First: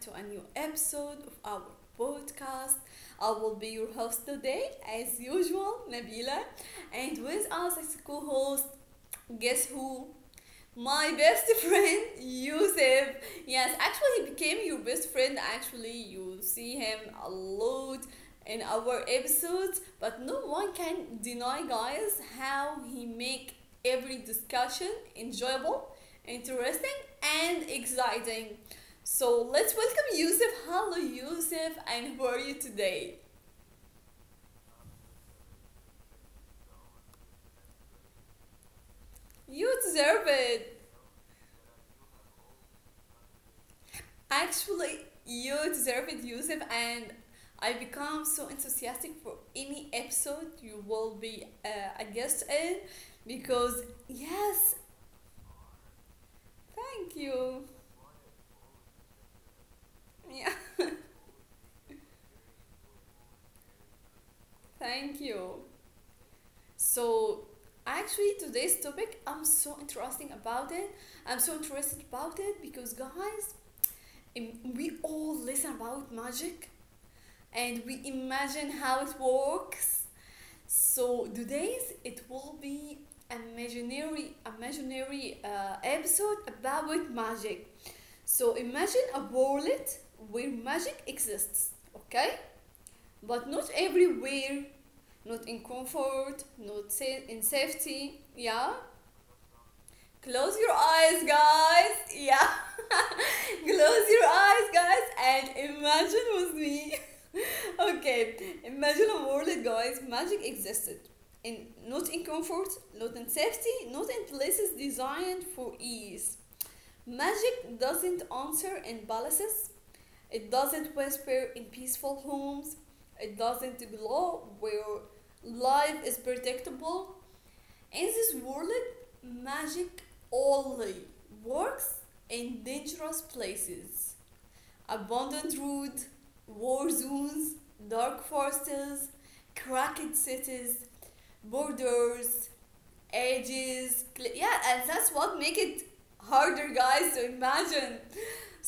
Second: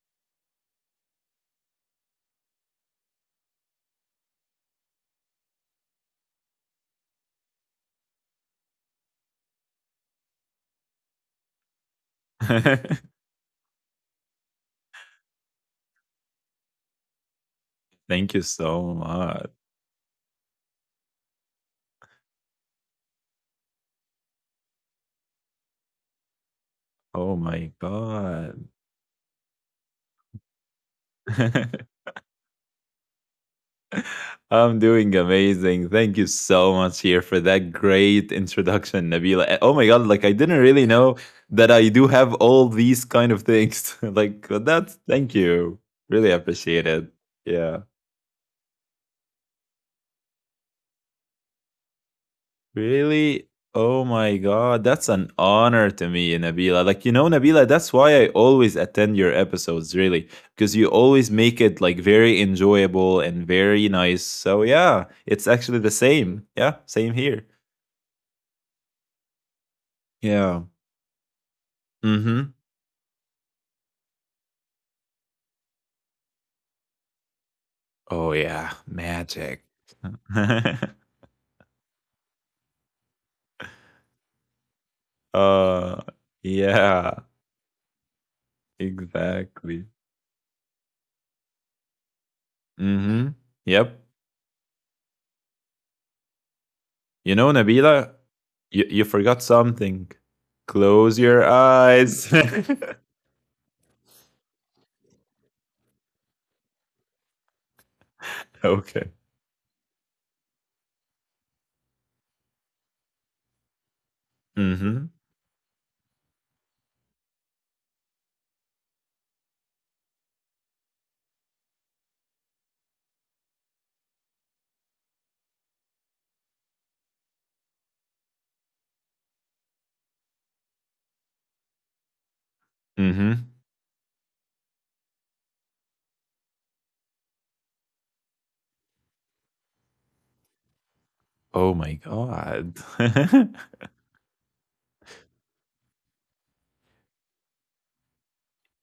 to a new episode of our podcast. I will be your host today, as usual, Nabila. And with us as co host, guess who? My best friend, Yusuf. Yes, actually, he became your best friend. Actually, you see him a lot Thank you in so our much. episodes, but no one can deny, guys, how he make every discussion enjoyable, interesting, Oh my and god. exciting. So let's welcome Yusuf. Hello, Yusuf, and how are you today? I'm doing amazing. Thank you so much here for that great introduction, Nabila. Oh my You god, like I deserve didn't really it. know that I do have all these kind of things. Like that's Actually, thank you you. deserve Really it, Yusuf, appreciate it. and Yeah. I become so enthusiastic for any episode you will be a guest in Really? because, Oh my God, yes, that's an honor to me, Nabila. Like, you know, thank Nabila, you. that's why I always attend your episodes, really, Yeah, because you always make it like very enjoyable and very nice. So, yeah, thank it's you. actually the same. Yeah, same here. So, actually, today's topic, I'm so interesting Yeah. about it. I'm so interested Mm-hmm. about it because, guys, we all listen about magic and we Oh, yeah, imagine how it magic. works. So today's it will be imaginary uh, episode about yeah, magic. So imagine a exactly. world where magic exists, okay? Mm-hmm. But not Yep. everywhere, not in comfort, not You sa- know, in Nabila, safety. you, Yeah. you forgot something. Close your Close eyes, your guys. eyes. okay. Yeah. Close your eyes, guys, and imagine with me. Okay, imagine a world where magic existed, in not in comfort, not in safety, not in Mm places hmm. designed for ease. Magic doesn't answer in palaces. It doesn't whisper in peaceful homes. It doesn't glow where life is predictable. In this world, magic only works in Mm dangerous hmm. places: abandoned road, war zones, dark forests, cracked cities, Oh my borders, God. edges. Yeah, and that's what make it harder, guys, to imagine.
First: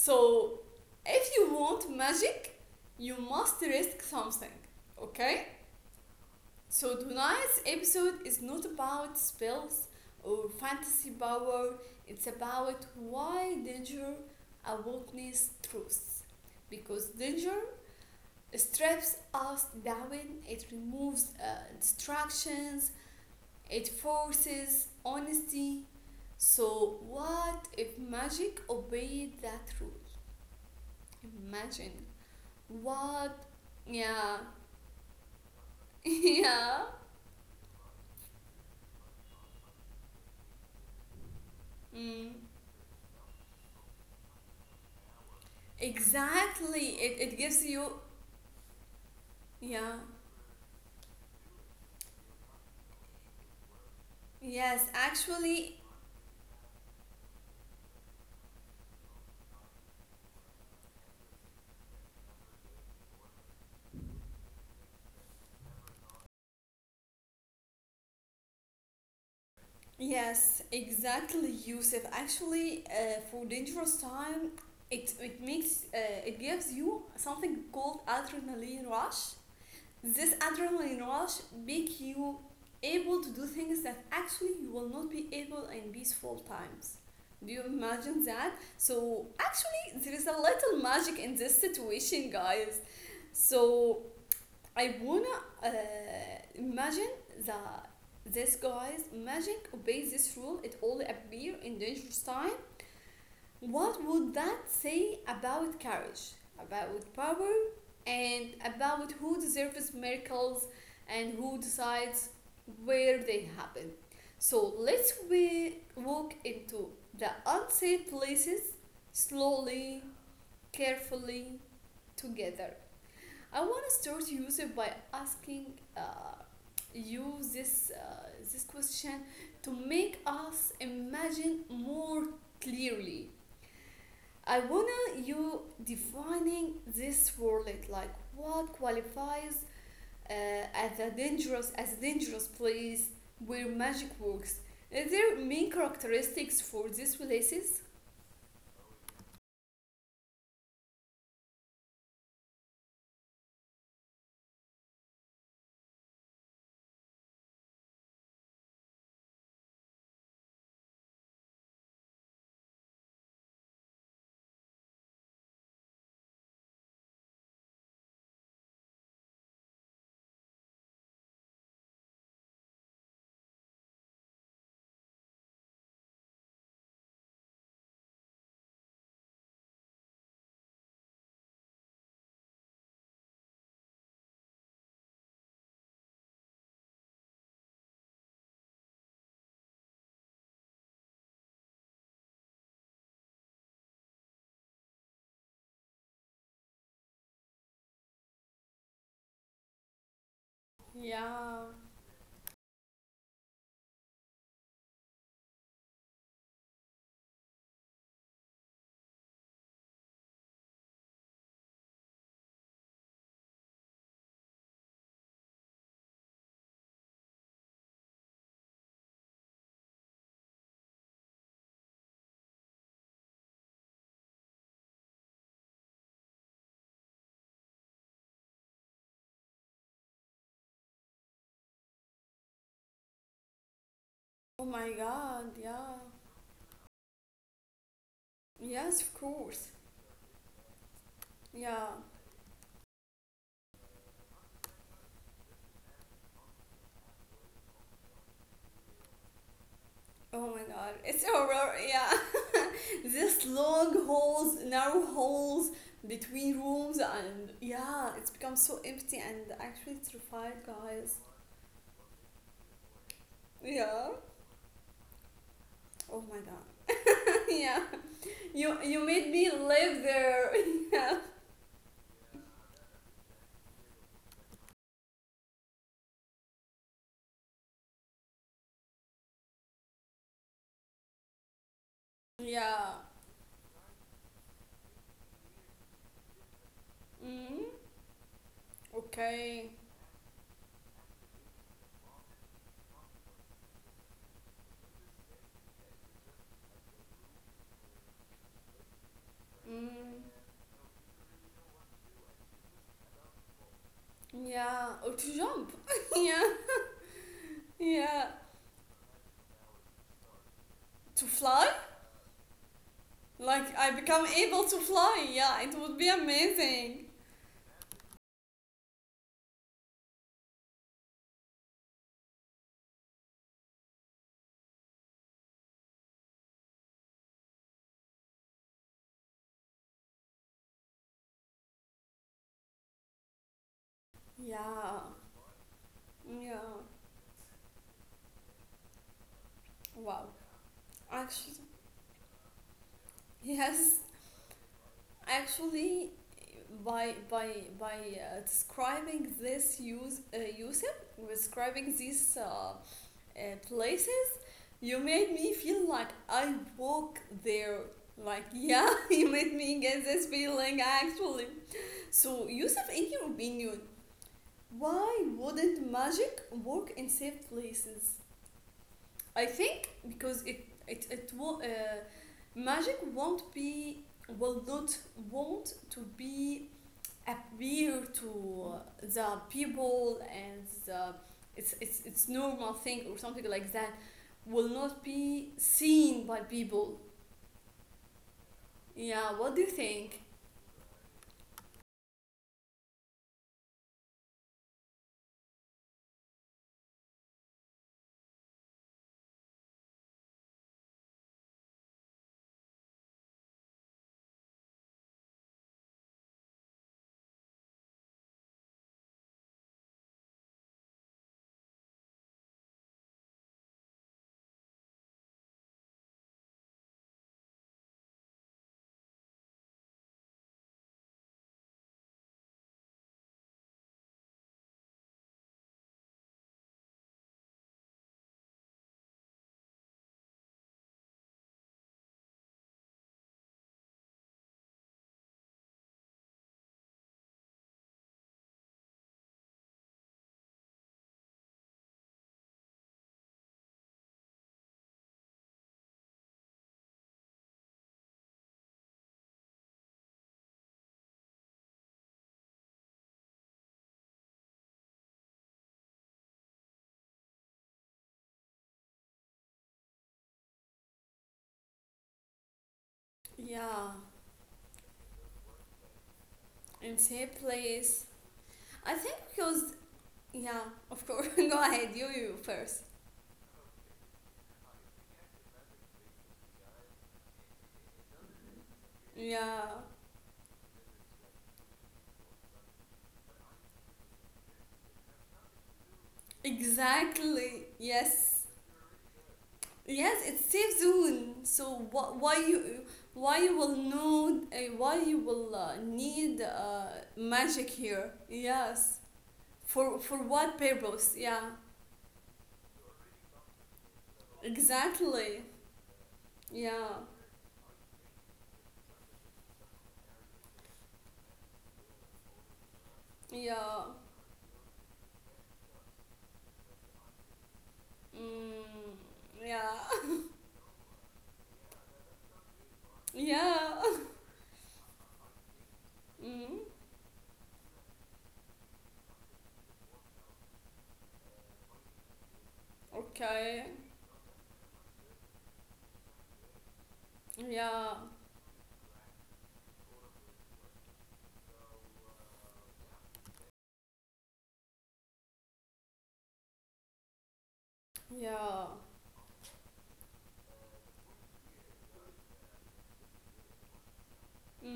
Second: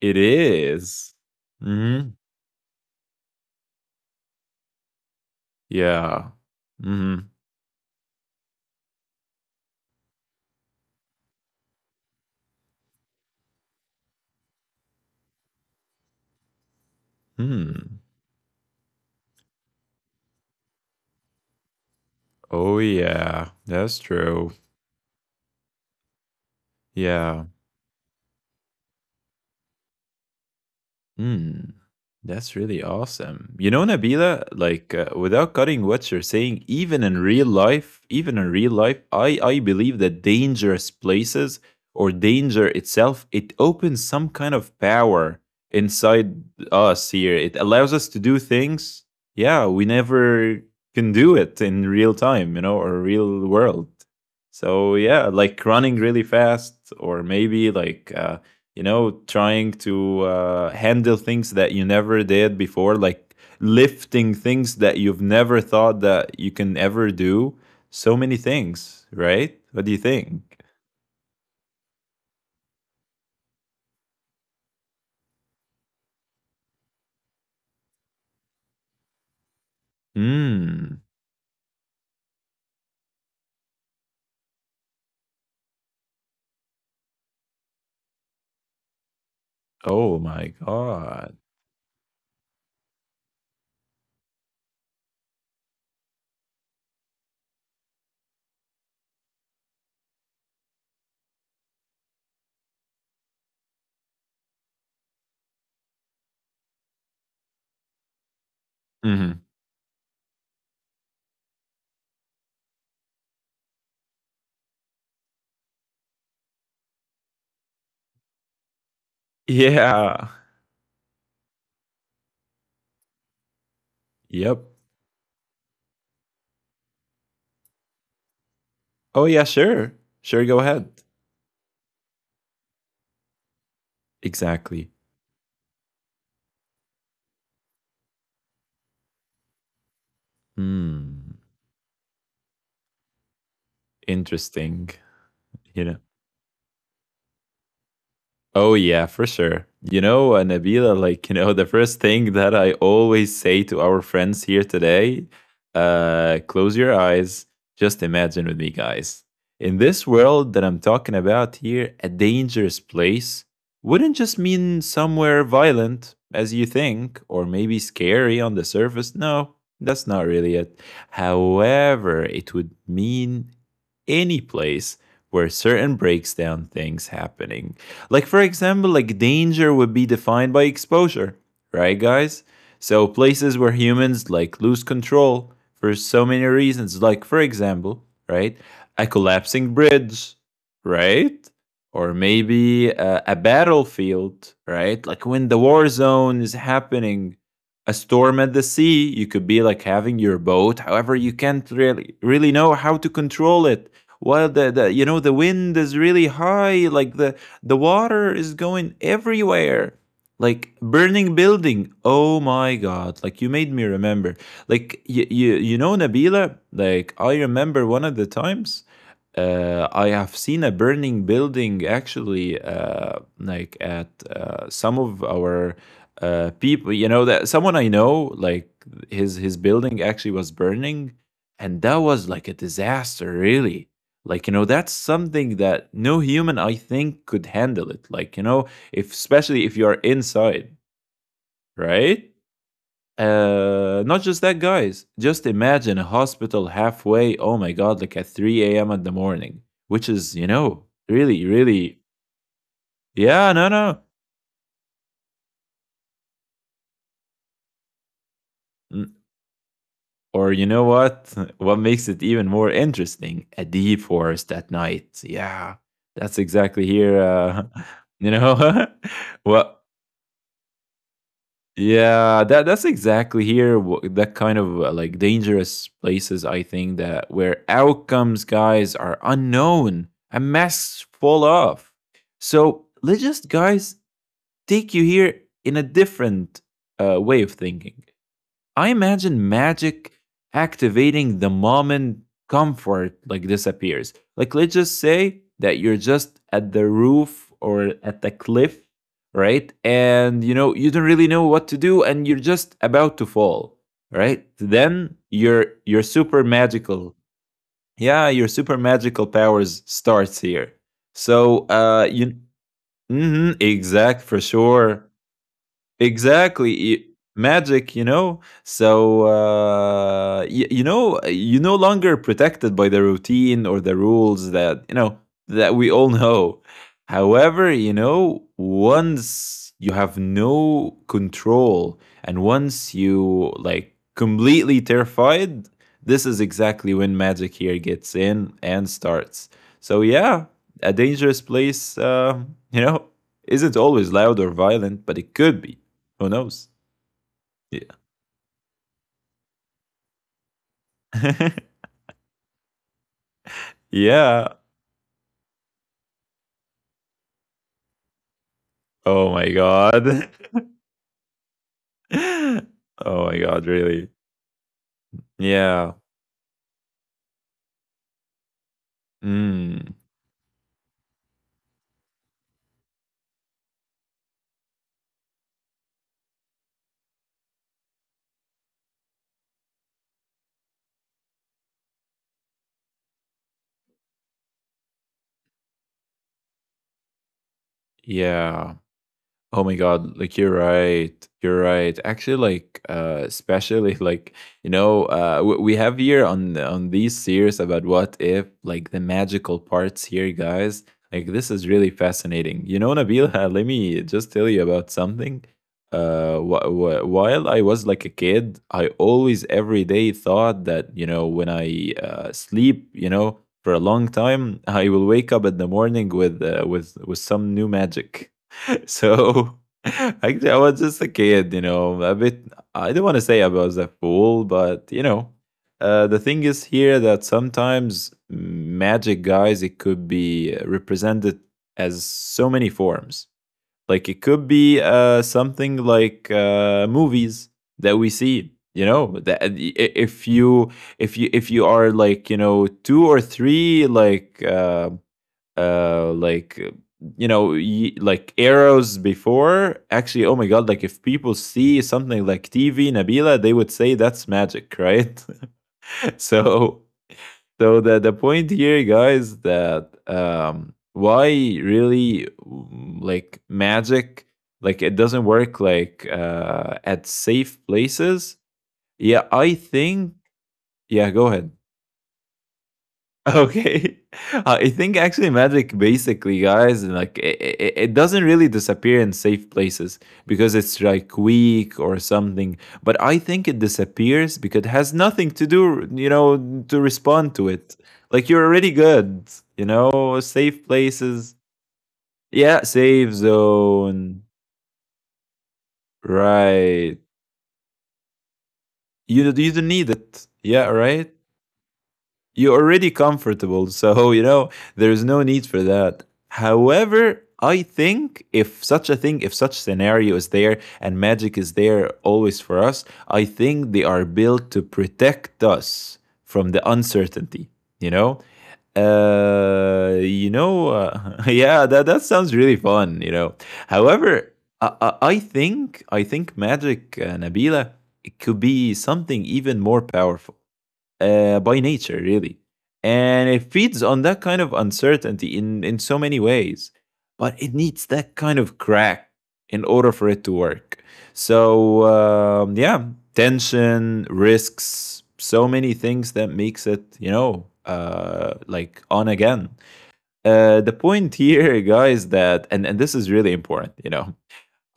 it is. if you want Mm-hmm. magic, you must risk something, okay? Yeah. So, Mm-hmm. tonight's episode is not about spells or fantasy power, it's about why danger awakens truth. Because danger Hmm. strips us down, it removes Oh distractions, yeah. it That's true. forces honesty. So, Yeah. what if magic obeyed that rule? Hmm. Imagine. That's really What? awesome. You know, Yeah. Nabila, like without cutting what you're saying, yeah. Even in real life, I believe that dangerous places or Mm. danger itself, it opens some kind of power inside Exactly. us It, here. it It gives allows you. us to do things, yeah, we Yeah. never can do it in real time, you know, or real world. Yes, So yeah, like actually, running really fast, or maybe you know, trying to handle things that you never did before, like lifting things that you've never thought that you can ever do, so many things, right? What do you think? yes, exactly, Yusuf. Actually, for dangerous time, it makes it gives you something called adrenaline rush. This Mm. adrenaline rush make you able to do things that actually you will not be able in peaceful times. Do you imagine that? So actually, Oh there my is a little god. magic in this situation, guys. So I wanna uh, imagine that this guys magic obeys this rule. It only appear in dangerous time. What would that say about courage, about power, and about Hmm. who deserves miracles and who decides where they happen? So let's we walk into the unsafe places slowly, Yeah. carefully, together. I want to start Yep. Yusuf by asking uh, you this Oh question yeah, to sure. make Sure, go us ahead. imagine more clearly. I Exactly. wanna you defining this word like what qualifies uh, Hmm. As a dangerous place where magic works. Interesting. Is there main You know. characteristics for these places? Oh yeah, for sure. You know, Nabila, like, you know, the first thing that I always say to our friends here today, close your eyes, just imagine with me, guys. In this world that I'm talking about here, a dangerous place wouldn't just mean somewhere violent, as you think, or maybe scary on the surface. No, that's not really it. However, it would mean any place where certain breaks down things happening, like for example, like danger would be defined by exposure, right guys? So places where humans like lose control for so many reasons, like for example, right? A collapsing bridge, right? Or maybe a battlefield, right? Like when the war zone is happening, a storm at the sea, you could be like having your boat. However, you can't Yeah. really know how to control it. While the you know, the wind is really high, like the water is going everywhere. Like burning building. Oh my god. Like you made me remember. Like you know, Nabila, like I remember one of the times I have seen a burning building actually like at some of our people, you know, that someone I know, like his building actually was burning, and that was like a disaster, really. Like, you know, Oh that's my something god, that yeah. no human, I think, could handle it. Like, you know, Yes, if of especially course. if you're inside, Yeah. right? Not just that, guys. Just imagine a hospital halfway, oh my God, like at 3 a.m. in the morning, which is, you Oh my know, god, it's really, horror, really, yeah. This yeah, no, no. long halls, narrow halls between rooms, and yeah, it's become so Mm. empty and actually Or terrified, you know guys. what? What makes it even more interesting? A deep Yeah. forest at night. Yeah, Oh that's my exactly god. here. Yeah. you know, You you made me what. live there. yeah. Yeah, that's exactly here. That kind of like dangerous places, I think, that where outcomes, guys, are unknown and masks fall off. So Yeah. let's just, guys, take you here in a different way of Mm. thinking. I imagine Okay. magic activating the moment comfort like disappears. Like let's just say that you're just at the roof or at the cliff, right? Mm. And you know, you don't really know what to do and you're just about to fall, right? Yeah. Then Or to your jump. your super yeah. magical. Yeah, Yeah. your super magical powers starts here. To So, fly? You mhm, Like I exact become for able to sure. fly. Yeah, it would be Exactly. Amazing. Magic, you know, so you know, you're no longer protected by the routine or the rules that you know, that we all know. However, you know, once you have no control, and once you like completely Yeah. terrified, this is Yeah. exactly when magic here gets in and starts. So Wow. yeah, a dangerous Actually, place you know isn't yes. always loud or violent, but it could be. Actually, Who knows? by by Yeah. by describing this use Yusuf, describing these places, yeah. you made me feel like I walk there. Like yeah, you Oh made my me get this god. feeling actually. So oh Yusuf, in your my god, opinion, really. why wouldn't Yeah. magic work in safe places? I think Mm. because it will magic won't be will not want to be appear to the people and it's it's normal thing or something like that will not be seen by people. Yeah. Yeah, what Oh do you my god, think? like you're right. You're right. Actually like especially like you know, we have here on these series about what if, like the magical parts here, guys. Like this is really fascinating. You know, Nabil, let me just tell you about something. While I was like a kid, I always every day thought that you know when I sleep, you know, for a long time, I will wake up in the morning with with some new magic. So actually, I was just a kid, you know, a bit. I don't want to say I was a fool, but you know, the thing is here that sometimes magic, guys, it could be represented as so many forms. Like it could be something like movies that we see. You know, that if you if you are like, you know, two or three uh like uh, you know, like arrows before, actually oh my god, like if people see something like TV, Nabila, they would say that's magic, right? So, so the point here, guys, that um, why really mm, like Yeah, magic like it doesn't work like in at safe safe place. places. I think Yeah, I because think. yeah, Yeah, of go course. ahead. Go ahead, you first. Okay. I think actually magic basically, guys, like it doesn't really disappear in safe Yeah, places because it's like weak or something, but I think it disappears because it has nothing to do, you know, to respond to exactly. it. Like you're Yes, already good, you know, yes, it's safe safe places. zone. So Yeah, safe why you will zone. know why you will need Right, magic here? Yes, you don't need for it, what yeah, purpose? right. Yeah, You're already comfortable. So, you know, there's no exactly. need for that. Yeah, However, I think if such a thing, if such scenario is there and magic is there always for us, I think they yeah, are built to protect us from the uncertainty, you know? mm, yeah, yeah, that sounds really fun, you know? yeah. However, I think Mm, magic, Nabila, it could be something even more powerful by nature, really. And it okay. feeds on that kind of uncertainty in so many ways. But it needs Yeah, that kind of crack in order for it to work. So, yeah, tension, risks, so many things that makes it, you know, yeah. like on again. The point here, guys, that, and this is really important, you know,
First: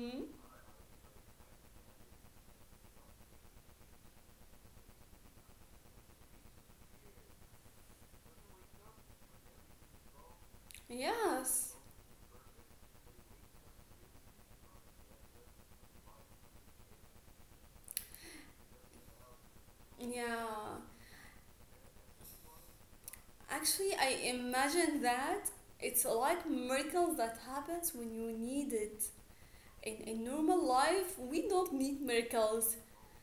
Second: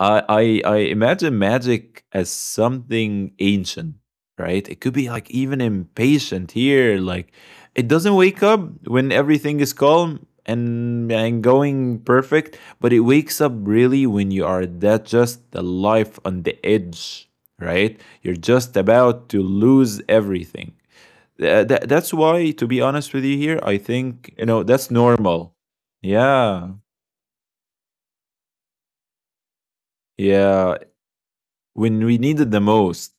I imagine magic as something ancient, right? It could be like even impatient here, like it doesn't wake up when everything is calm and yes. going perfect, but it wakes up really when you are that just the life on the edge, right? You're just about to lose Yeah. everything. That's why, to be honest with you, here I Actually, I think you know that's imagine that normal. it's like Yeah. miracles that happens when you need it. In a normal Yeah, life, we don't need when we need it the miracles. most,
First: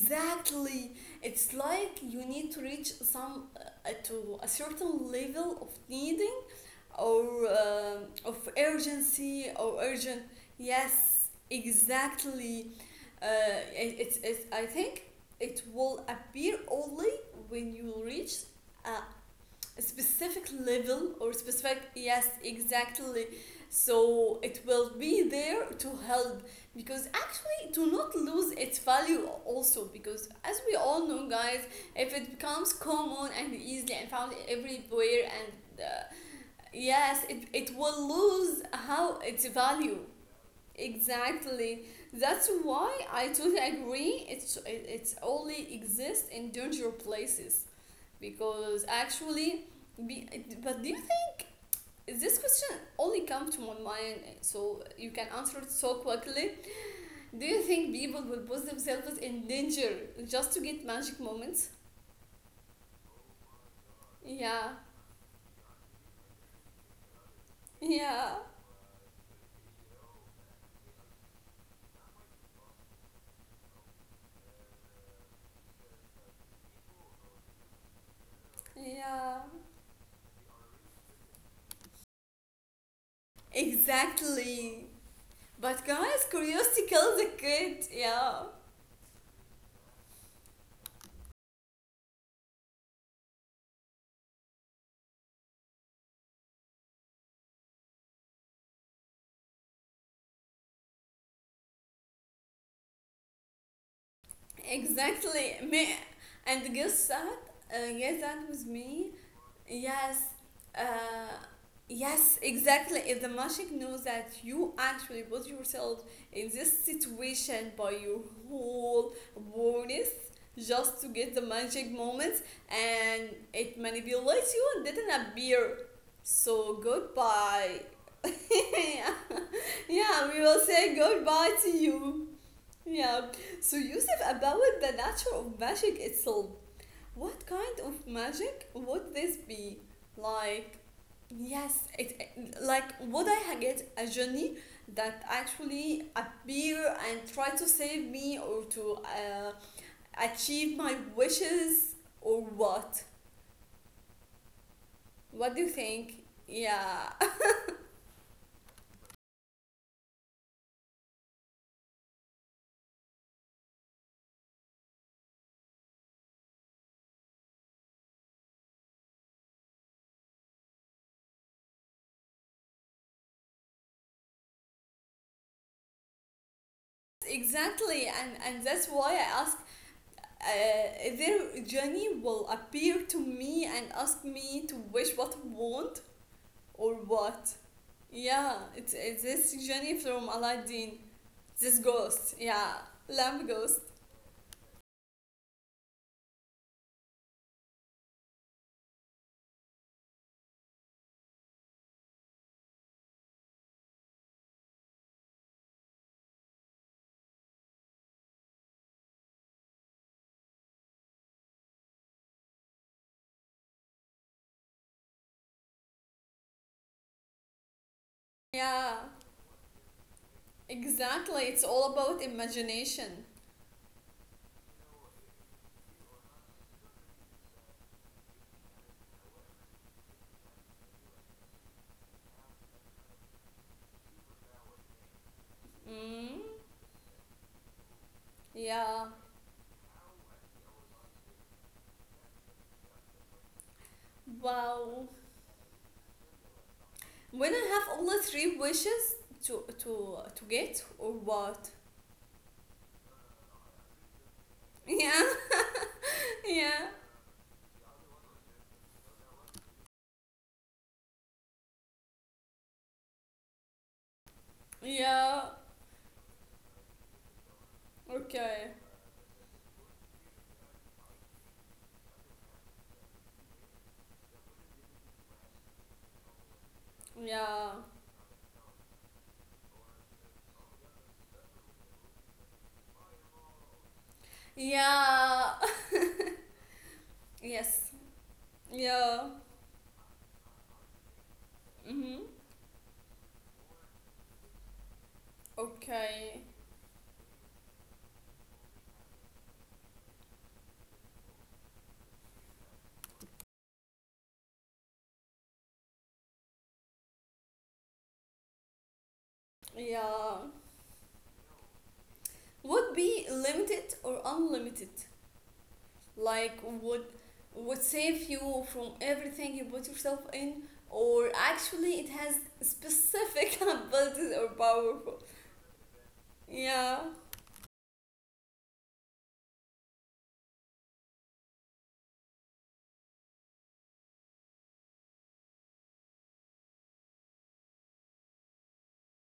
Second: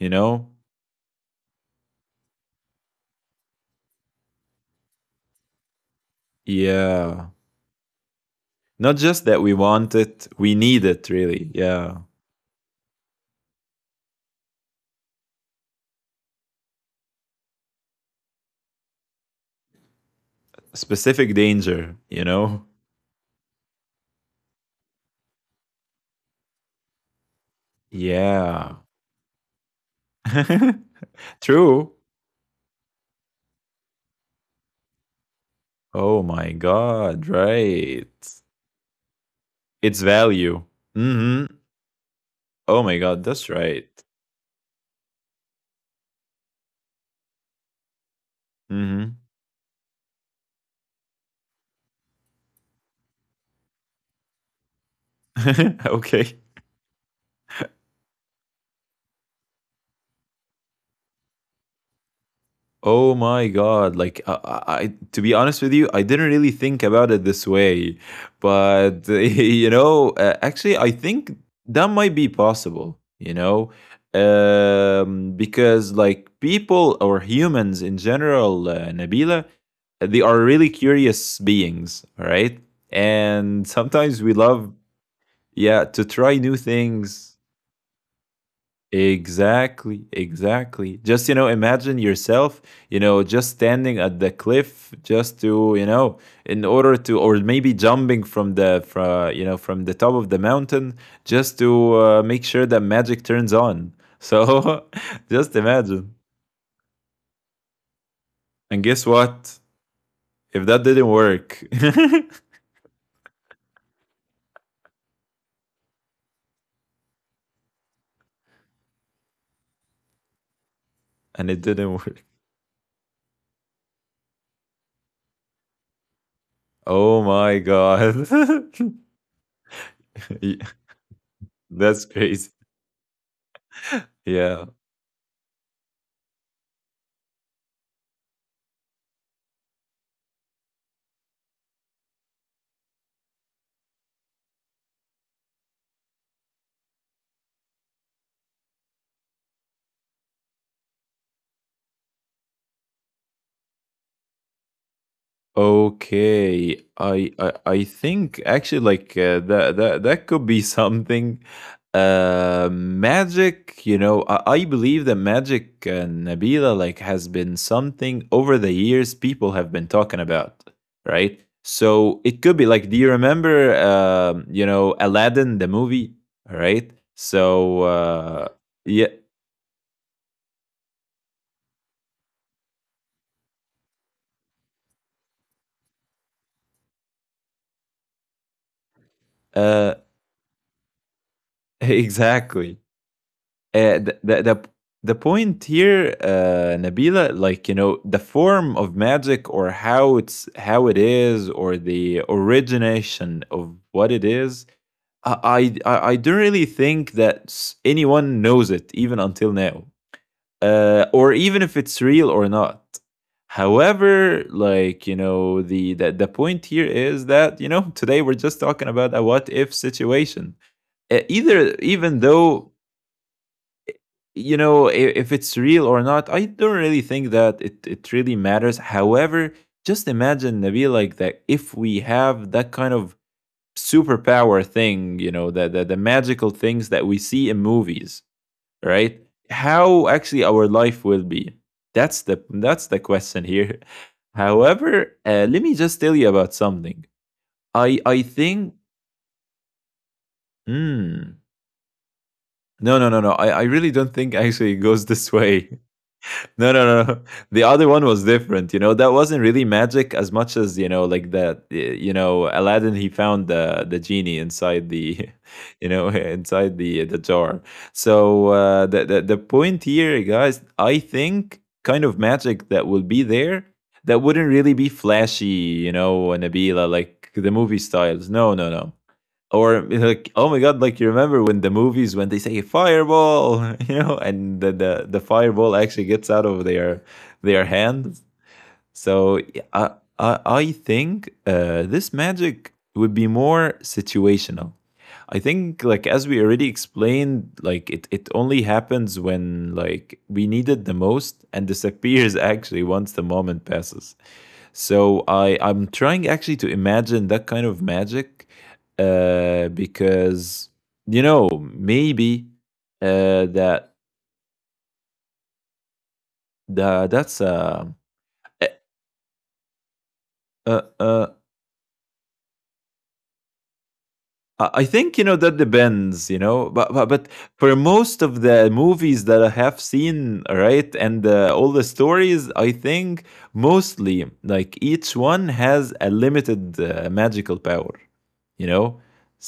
you know? It's like you need to reach some to a certain level of needing Yeah. or of Not just that urgency we or want urgent. it, we need it Yes, really. Yeah. exactly. Uh, it's, I think it will appear only when you reach a a specific level Specific or specific danger, you yes know? exactly so it will be there to help because actually to not lose Yeah. its value also because as we all know guys True. if it becomes common and easily and found everywhere and Oh my god, yes it will right. lose how its It's value value. Mhm. exactly that's Oh my why god, I that's totally right. agree it's only exists in dangerous places because Mhm. actually be, but do you think this question only comes to my mind so you can answer it so okay. quickly do you think people will put themselves in danger just to get magic moments Oh my God. Like, yeah to be honest with you, I didn't really think about it this way. yeah But, you know, actually, I think that might be possible, you know, because, like, people or humans in general, Nabila, yeah they are really curious beings, all right? And sometimes we love, exactly yeah, to but try guys new curiosity things. kills the kid yeah Exactly, exactly. Just, you know, imagine yourself, you know, just standing at the cliff just to, you know, in order to or maybe jumping from the from, you know, from the top of the mountain just to make sure that magic turns on. So, just exactly me imagine. and guess that And was guess me. what? Yes, If that didn't uh, work, yes, exactly. If the magic knows that you actually put yourself in this situation by your whole awareness just to and get it the didn't magic work. moment and it manipulates you and didn't appear. So Oh my goodbye. God. yeah. Yeah, we Yeah, will say goodbye to that's you. crazy. Yeah. So Yusuf, Yeah. about the nature of magic itself, what kind of magic would this be? Like, yes, like would I get a genie that actually appear and try to save me or to achieve my wishes or what? What do you think? Okay, Yeah, I think actually like that that could be something. Magic, you know, I believe that magic, Nabila, like has been something over the years people have been talking about, right? So it could be like, do you remember, you know, Aladdin the movie, right? So exactly, and that's yeah, why I ask. Their genie will appear to me and ask me to wish what I want or what? Yeah, it's this uh, Jenny from Aladdin. This ghost, exactly. yeah, lamp ghost. The point here, Nabila, like you know, the form of magic or how it's how it is or the origination of what it is. I don't really think that anyone knows it even until now, or even if it's real or not. However, the point here is that today we're just talking about Yeah, a what if situation. Exactly. Either It's all even about though imagination. If it's real or not, I don't really think that it really matters. However, just imagine, Nabil, like that if we have that kind of superpower thing, the magical Mm, things that we see in movies, yeah, right? How actually our life will be? That's the question here. However, wow. Let me just tell you about something. When I i have i only three think wishes to get or Hmm, what? no, I really don't think actually it goes Yeah, this way. No, no, yeah, no. No. The other one was different. You know, that wasn't really magic as much as, you know, like that. You know, Aladdin, he found the genie inside the, yeah. you know, inside the jar. So Okay. The point here, guys, I think kind of magic that will be there, that wouldn't really be flashy. You know, Nabila, like the movie Yeah. styles. No, no, no. Or you know, like oh my god, like you remember when the movies, when they say fireball, you know, and the Yeah. fireball actually gets out of their yes. hands. So Yeah. i I think this Mhm. magic would be more situational. I think, like as we Okay. already explained, like it only happens when like we need it the most and disappears actually once the moment passes. So I'm trying actually to imagine that kind of magic, Yeah. because you know maybe Would be uh, that limited or unlimited. Like that's would save eh, you from everything you put yourself in, uh, uh or actually it has specific abilities or I think, you powerful. know, that depends, you know, but Yeah, but for most of the movies that I have seen, right, and all the stories, I think mostly, like, each one has a limited magical power, you know.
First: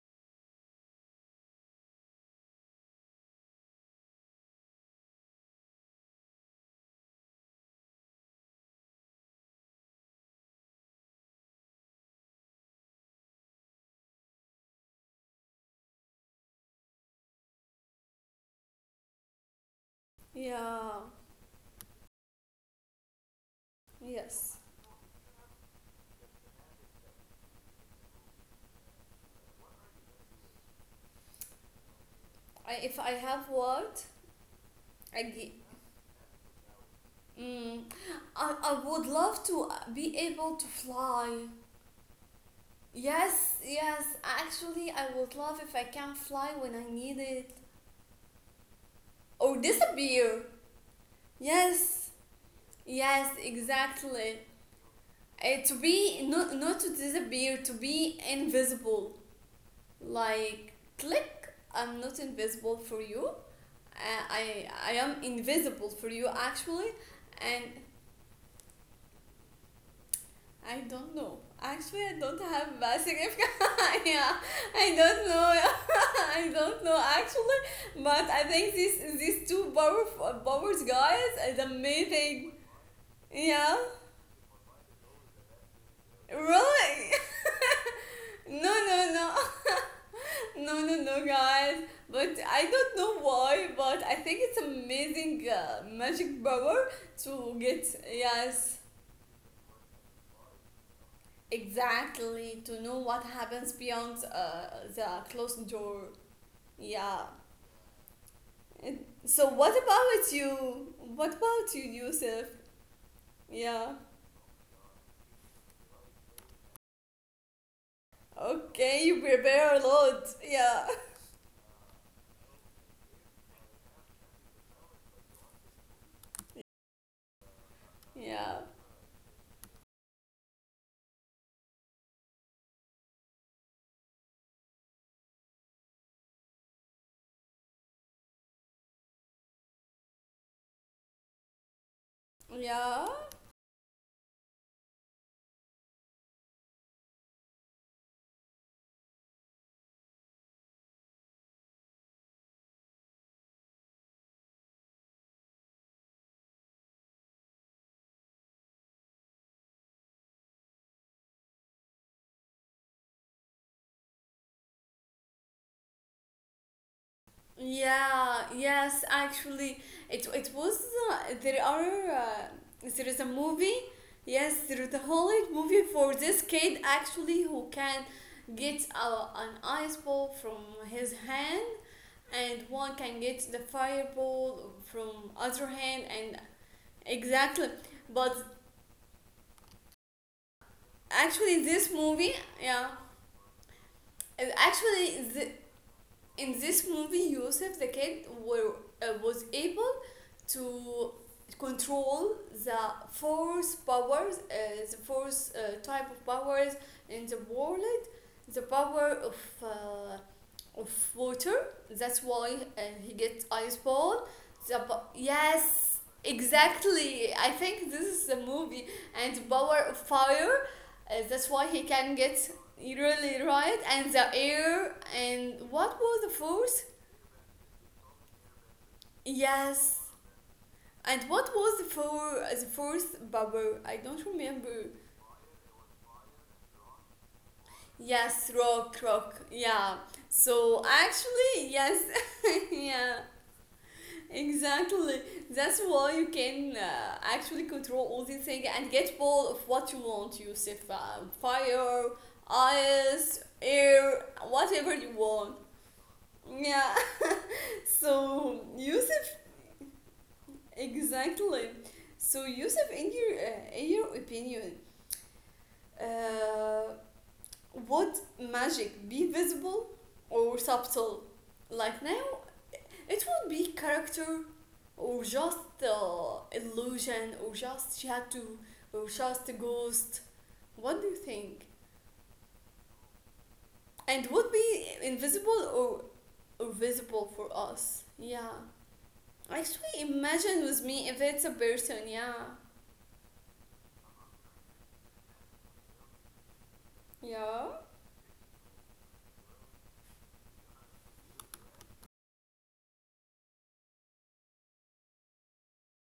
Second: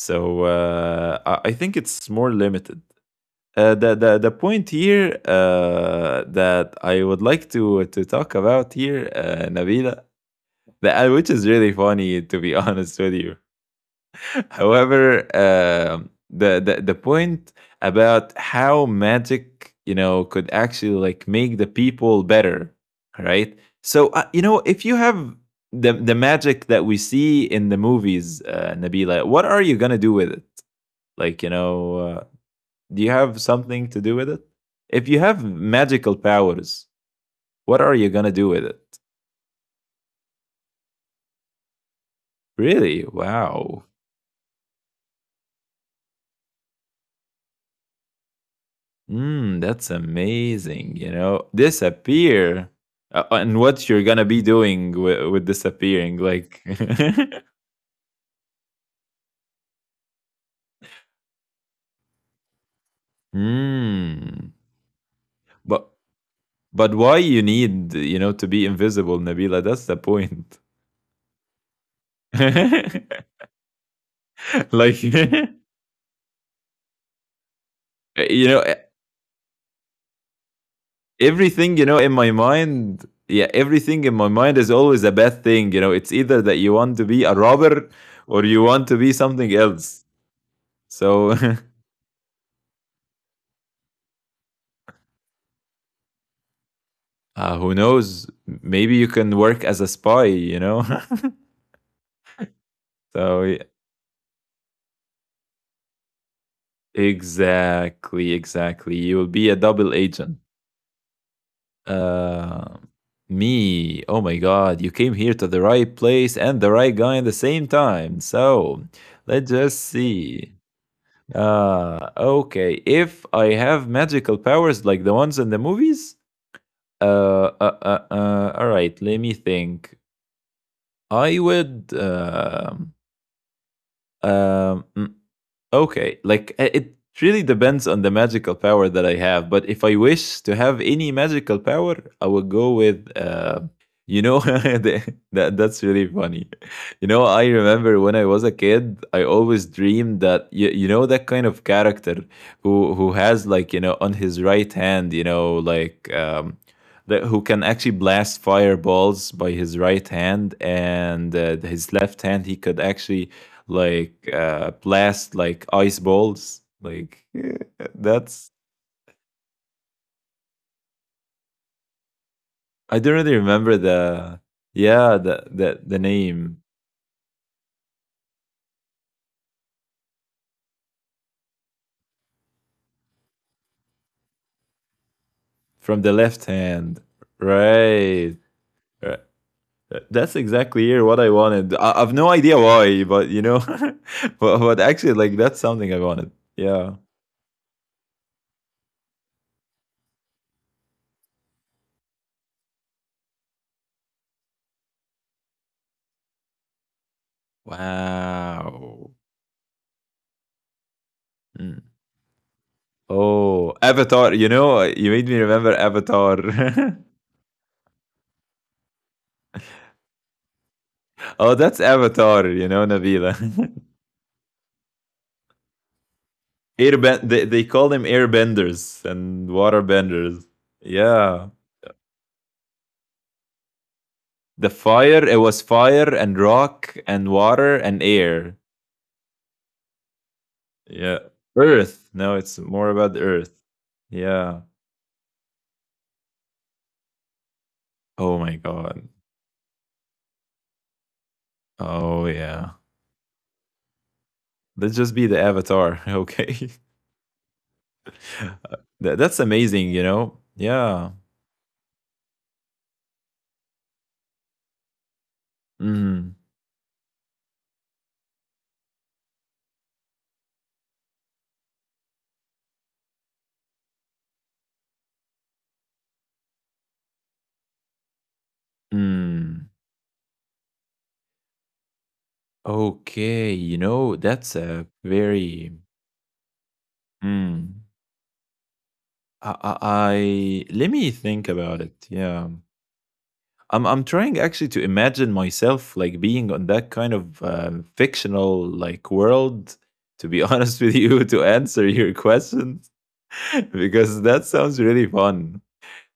So I think it's more limited. The point here that I would like to talk about here, Nabila, the, which is really funny to be honest with you. However, the point about how magic, you know, could actually yeah, like make the people better, right? So you yes. know, if you have the magic that we see in the movies, Nabila, what are you gonna do with it? Like you know, I, do if you I have have something to what do with it? If you I have gi- magical powers, what Mm, are you gonna do with I it? would love to be able to fly. Really? Yes, Wow. yes. Actually, I would love if I can fly when I need it or Mm, that's disappear. amazing. You know, Yes, disappear. Yes, And what you're gonna be exactly. doing with, To disappearing? be Like, not to disappear, to be invisible. Like click, I'm not invisible for you. Hmm. I am invisible But for you actually, why you and need, you know, to be invisible, Nabila? That's the point. I don't know. Actually, I don't have a significant. yeah, I like you don't know. I don't know actually, but I know think this these two power powers guys is everything, you know, in my amazing. mind, yeah, Yeah. everything in my mind is always a bad thing, you know, it's either that you want to Really? be a robber or you no, want to be no, no. something else. No, no, no, So guys. But I don't know why, but I think it's amazing magic power to who get, knows, yes, maybe you can work as a spy, you know. exactly, to know what So yeah, happens beyond the closed door. Yeah. exactly, exactly, And you will be so, a what double about agent. you? What about you, Yusuf? uh Yeah. Me? Oh my god, you came here to the right place and the right guy at the same time. So Okay, you let's just prepare a see. lot. Yeah. Okay. If I have magical powers like the ones in the movies, Yeah. all right. Let me think. I would. Um, mm, Okay, like, it really depends on the magical power that I have. But if I wish to have any magical power, I would go with, Yeah. You know, the, that's really funny. You know, I remember when I was a kid, I always dreamed that you know, that kind of character who has, like, you know, on his right hand, you know, like, that, who can actually blast fireballs by his right hand, and his left hand, he could actually like blast like ice balls. Like, yeah, Yeah, that's yes, actually, it was I there don't is a really remember movie. the Yes, there is a yeah Hollywood movie the for this name kid actually who can get a, an ice ball from his hand, and one can get the fireball from other from hand, the and left hand. exactly. Right. But Right. That's exactly here what I actually, wanted. I, this I've no movie, idea yeah, why, but you know, and but actually, actually, like, that's something I wanted. in this Yeah. movie, Yusuf the kid were was able to control the force powers, the force type of powers in the world, the power Wow. of uh, of water. Mm. That's why he gets ice Oh, ball. Avatar. You The know, you made me remember Yes, Avatar. exactly. I think this is the movie and the power of fire. That's Oh, why he that's can get Avatar, you know, Nabila. really right and the air and what was the force? Airbend, they call them airbenders and Yes, waterbenders. and what Yeah, was the fourth bubble? I don't the remember. fire, it was fire and rock and water and Yes, air. rock, rock. Yeah. So Yeah, actually, yes, earth, no, it's more about the yeah, earth. Yeah. exactly. That's why you can actually control all Oh these my things and god, get all of what you want. You set fire, oh yeah, ice, air, whatever let's you just be the want. avatar. Okay. Yeah. So That- Yusuf, that's amazing, you know. Yeah. exactly. So Yusuf, in your opinion, Mm, uh, would magic be visible or subtle like now? It would be character or just illusion or just she had to, or just a mm. ghost. What do you think? Okay, you know And that's would a be invisible very or visible for mm, us? Yeah. I Actually, imagine with let me me if think it's a about it. person. Yeah. Yeah. I'm trying actually to imagine myself, like, being on that kind of, Yeah. fictional like world, to be honest with you, to answer your question. Because that sounds really fun.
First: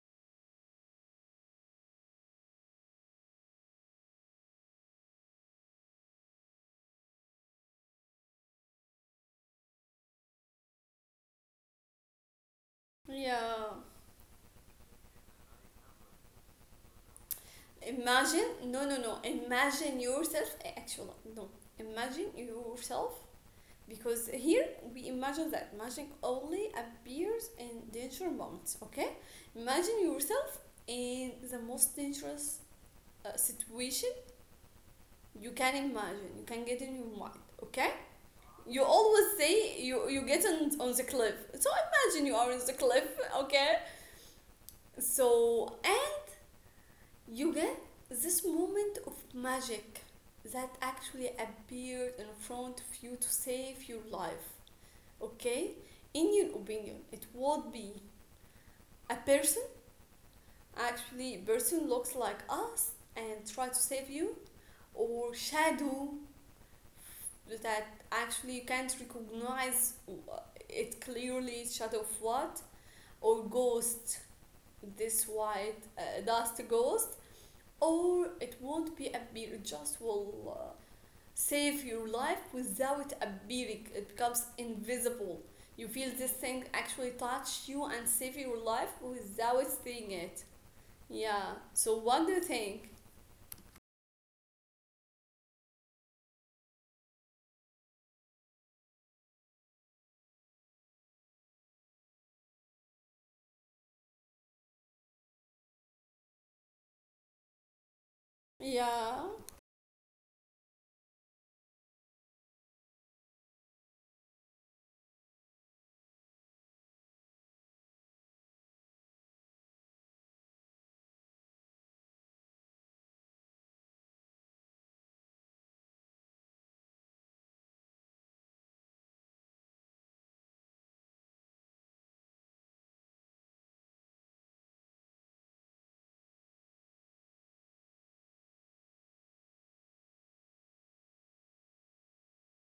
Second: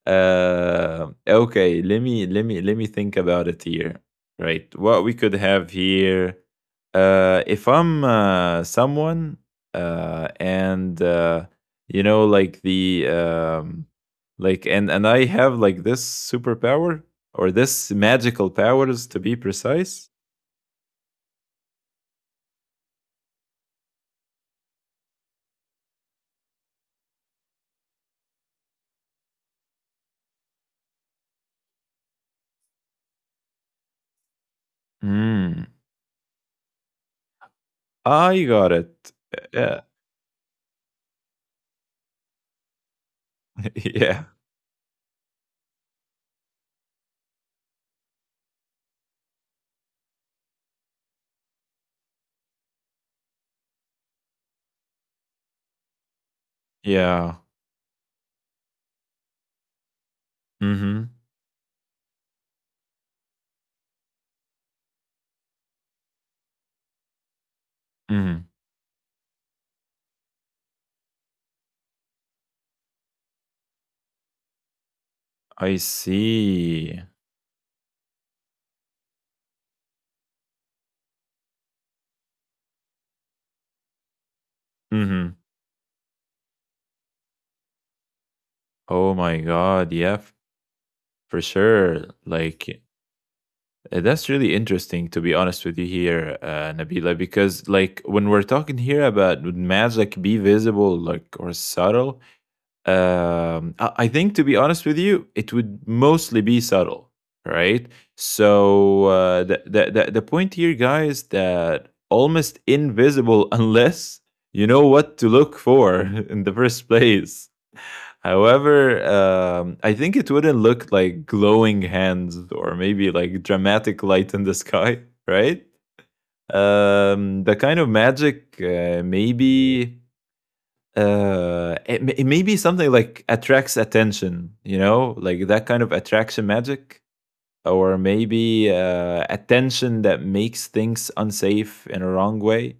Uh, okay, let me think about it here. Right, what we could have here. If I'm, someone, and, you know, like the, Yeah. Like, and I have like this superpower or this Imagine. magical No, no, powers no. to be Imagine precise. yourself. Actually, no. Imagine yourself, because here we imagine that magic only appears in danger moments, okay? Imagine yourself in the most dangerous situation you Hmm. can imagine, you can get in your mind, okay? I got You it. always Yeah. say you get on the cliff, so imagine you are on the cliff, okay? Yeah. So and you get this moment of magic that actually appeared in front of you to save your life. Okay, in your opinion, it Yeah. would be a person, Mm-hmm. actually person looks like us and try to save you, or shadow that Mm-hmm. actually you can't recognize it clearly, shadow of what, or ghost, this I white dust see. ghost, or it won't be a beer, it just will save your life without appearing, it becomes Mm-hmm. invisible. You feel this thing actually touch you and save your life Oh my without God. seeing Yeah, it. for Yeah, so sure. what do you Like, think? That's really interesting, to be honest with you here, Nabila, because, like, when we're talking here about would magic be visible, like, or subtle, I think, to be honest with you, it would mostly be subtle, right? So, Yeah, the point here, guys, that almost invisible unless you know what to look for in the first place. However, I think it wouldn't look like glowing hands or maybe like dramatic light in the sky, right? The kind of magic, maybe it, it maybe something like attracts attention, you know, like that kind of attraction magic, or maybe, attention that makes things unsafe in a wrong way.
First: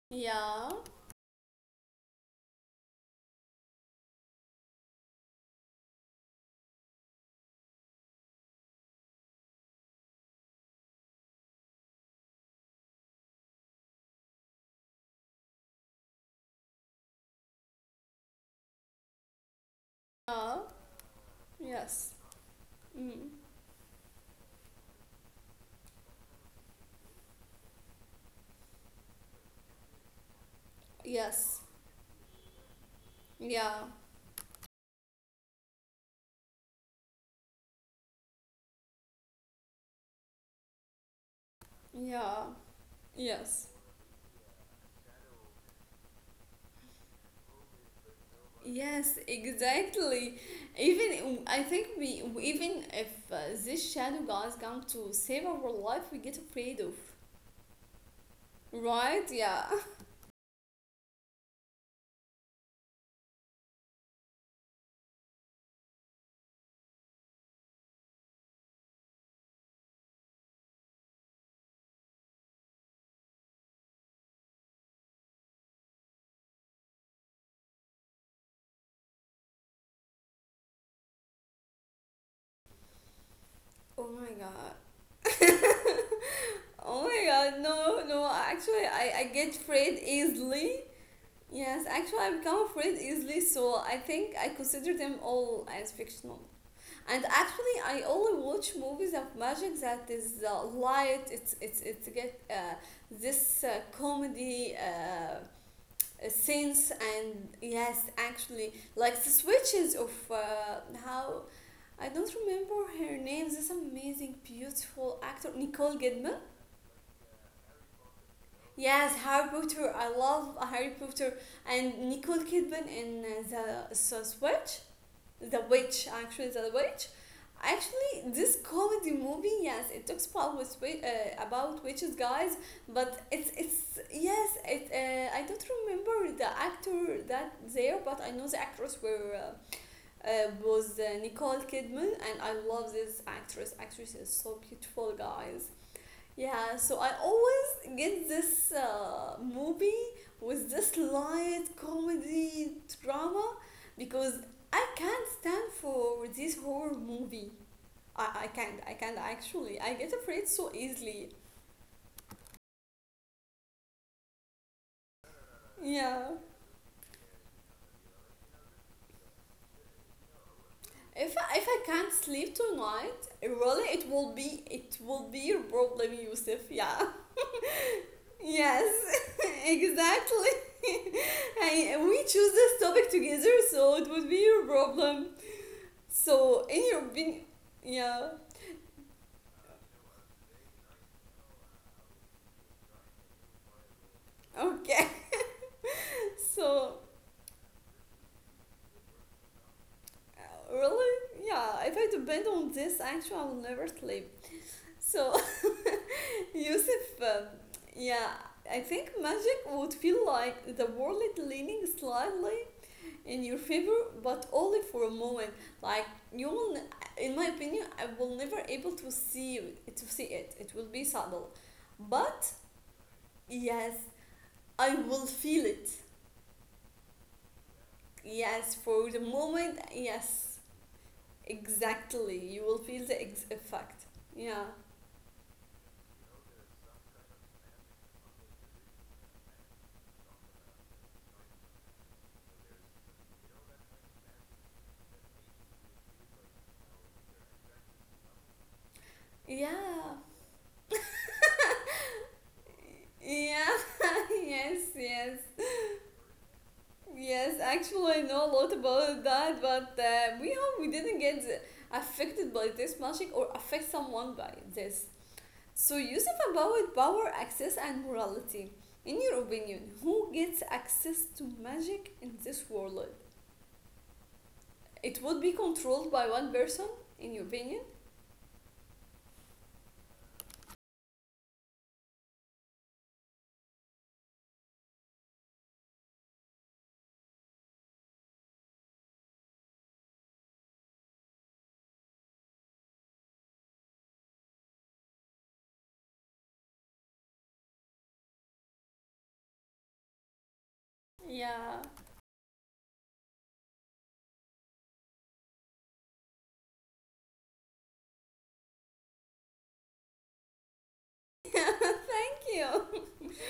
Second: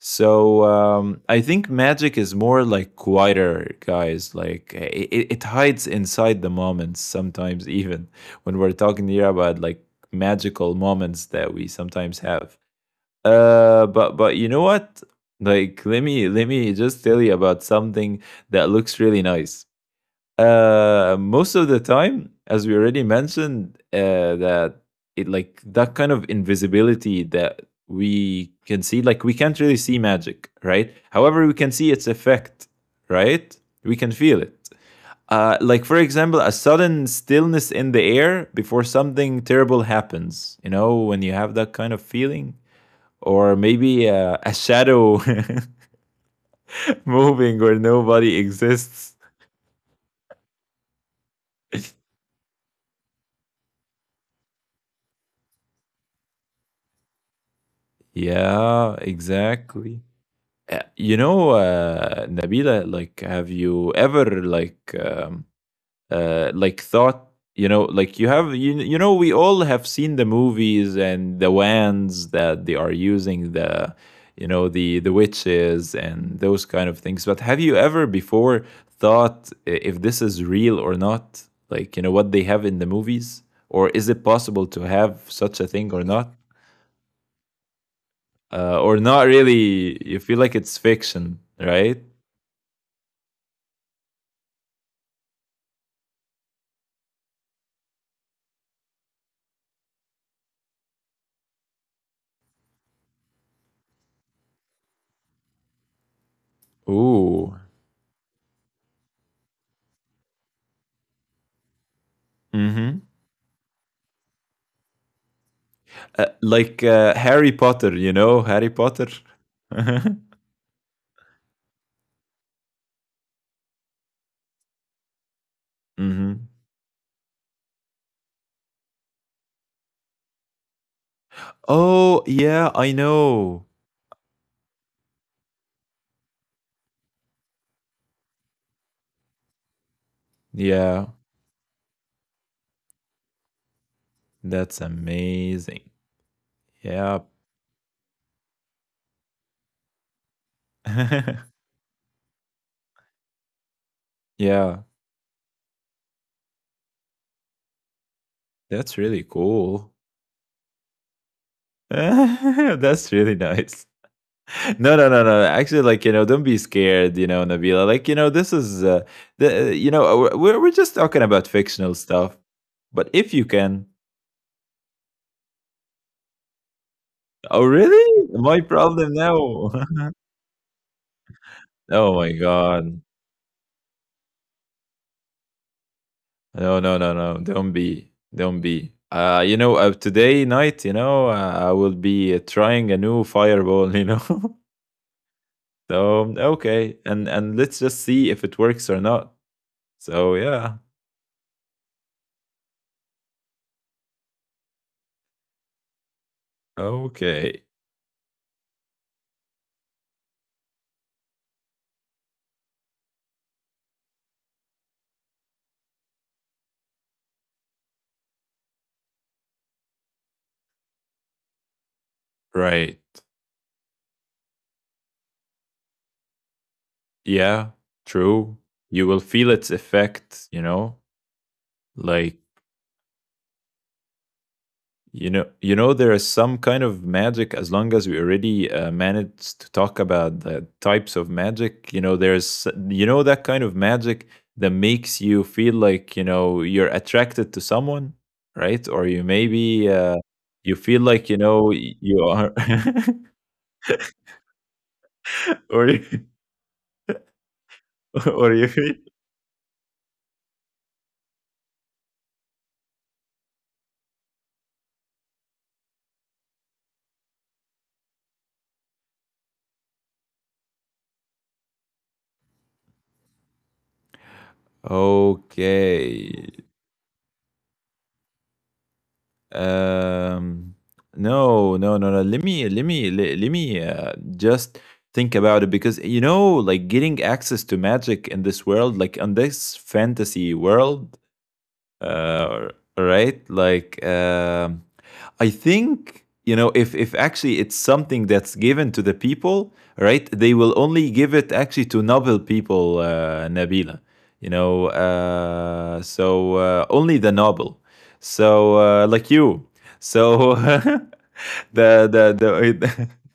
So, yeah, I think magic is more like quieter, guys. Like, it hides inside the moments sometimes, even when we're talking here about like magical moments that we sometimes have. But you know what? Like, let me just tell you about something that looks really nice. yeah, Most of the yes. time, as we already Mm. mentioned, that it, like, that kind of invisibility that we can see, like, we can't really see magic, right? However, we Yes, can see its effect, right? yeah, We can feel it. Like, for example, a sudden stillness in the air before something terrible happens. You know, when you have that kind of yeah, feeling, or yes, maybe, a shadow moving where nobody yes, exists. exactly, even I think we, even if this shadow guys come to save our life, we get afraid of, Yeah, right? Yeah. exactly. You know, Nabila, like, have you ever like, like thought? You know, like you have, you know, we all have seen the movies and the wands that they are using, the, you know, the witches and those kind of things. But have you ever before thought, if this is real or not? Like, you know, what they have in the movies, or Oh is my it possible god. to have such a thing or not? Oh my god, no, no, actually, Or I not get afraid really? You feel like easily. it's fiction, Yes, right? actually, I become afraid easily, so I think I consider them all as fictional. And actually, I only watch movies of magic that is light. It's get this comedy sense. And Ooh. yes, actually, like the switches of how, I don't remember Mm-hmm. her name, this amazing, beautiful actor Nicole Kidman. like, Harry Potter, you know, Harry Potter. Yes, Harry Potter. I Mm-hmm. love Harry Potter and Nicole Kidman in the Witch, the Witch, actually the Witch. Actually, this comedy movie, yes, it talks about with about witches, Oh, guys, yeah, I but it's know. it's yes, it. I don't remember the actor that there, but I know the actress were. Was Yeah, Nicole Kidman, and I love this actress. Actress is so that's beautiful, guys. amazing. Yeah, so I Yeah. always get this movie with this light comedy drama because I Yeah, can't stand for this horror movie. I can't, I that's can't really actually. I cool. get afraid so easily. That's really nice. No, no, no, no. Actually, like, you Yeah. know, don't be scared. You know, Nabila. Like, you know, this is, the, you know, we're just talking If I, about if I fictional can't stuff. sleep But tonight, if you really can, it will be your problem, Yusuf. Yeah. oh really? My Yes, problem now. exactly. I, we Oh my choose this god. topic together, so it would be your problem. So in No, your no, no, being, no. Don't be. yeah, Don't be. You know, today night, you know, I will be, trying a new fireball, you know. okay. So, So okay. And let's just see if it works or not. So, yeah. really, yeah. If I depend on this, actually, I will never sleep. So Yusuf, Okay. yeah. I think magic would feel like the world leaning slightly in your favor, but only for a moment. Like you will, in my opinion, I will never able to see it. It will be subtle, but Right. yes, I will feel it. Yeah. Yes, True. for the You will feel moment, its yes. effect, you know? Exactly. Like, You will feel the effect. Yeah. you know, you know, there is some kind of magic. As long as we already, managed to talk about the types of magic, you know, there's, you know, that kind of magic that makes you feel like, you know, you're attracted to someone, right? Or you maybe, Yeah. You feel like, you know, you are, Yeah. yes, yes. or you- Yes, actually, I know a lot or you. Feel- about that, but we hope we didn't get affected by this magic, or affect someone by this. So, Yusuf, about power, access, and morality. In your opinion, who gets access to magic in this world? It would be controlled by one Okay, person, in your opinion? um, no, no, no, no. Let me, just think about it, because, you know, like, getting access to magic in this world, like on this fantasy world, uh, right? Like, I think, you know, if actually it's something that's given to the people, right? They will only give it Yeah. actually to noble people, Nabila. Only the noble. Like you. So the the Thank you. the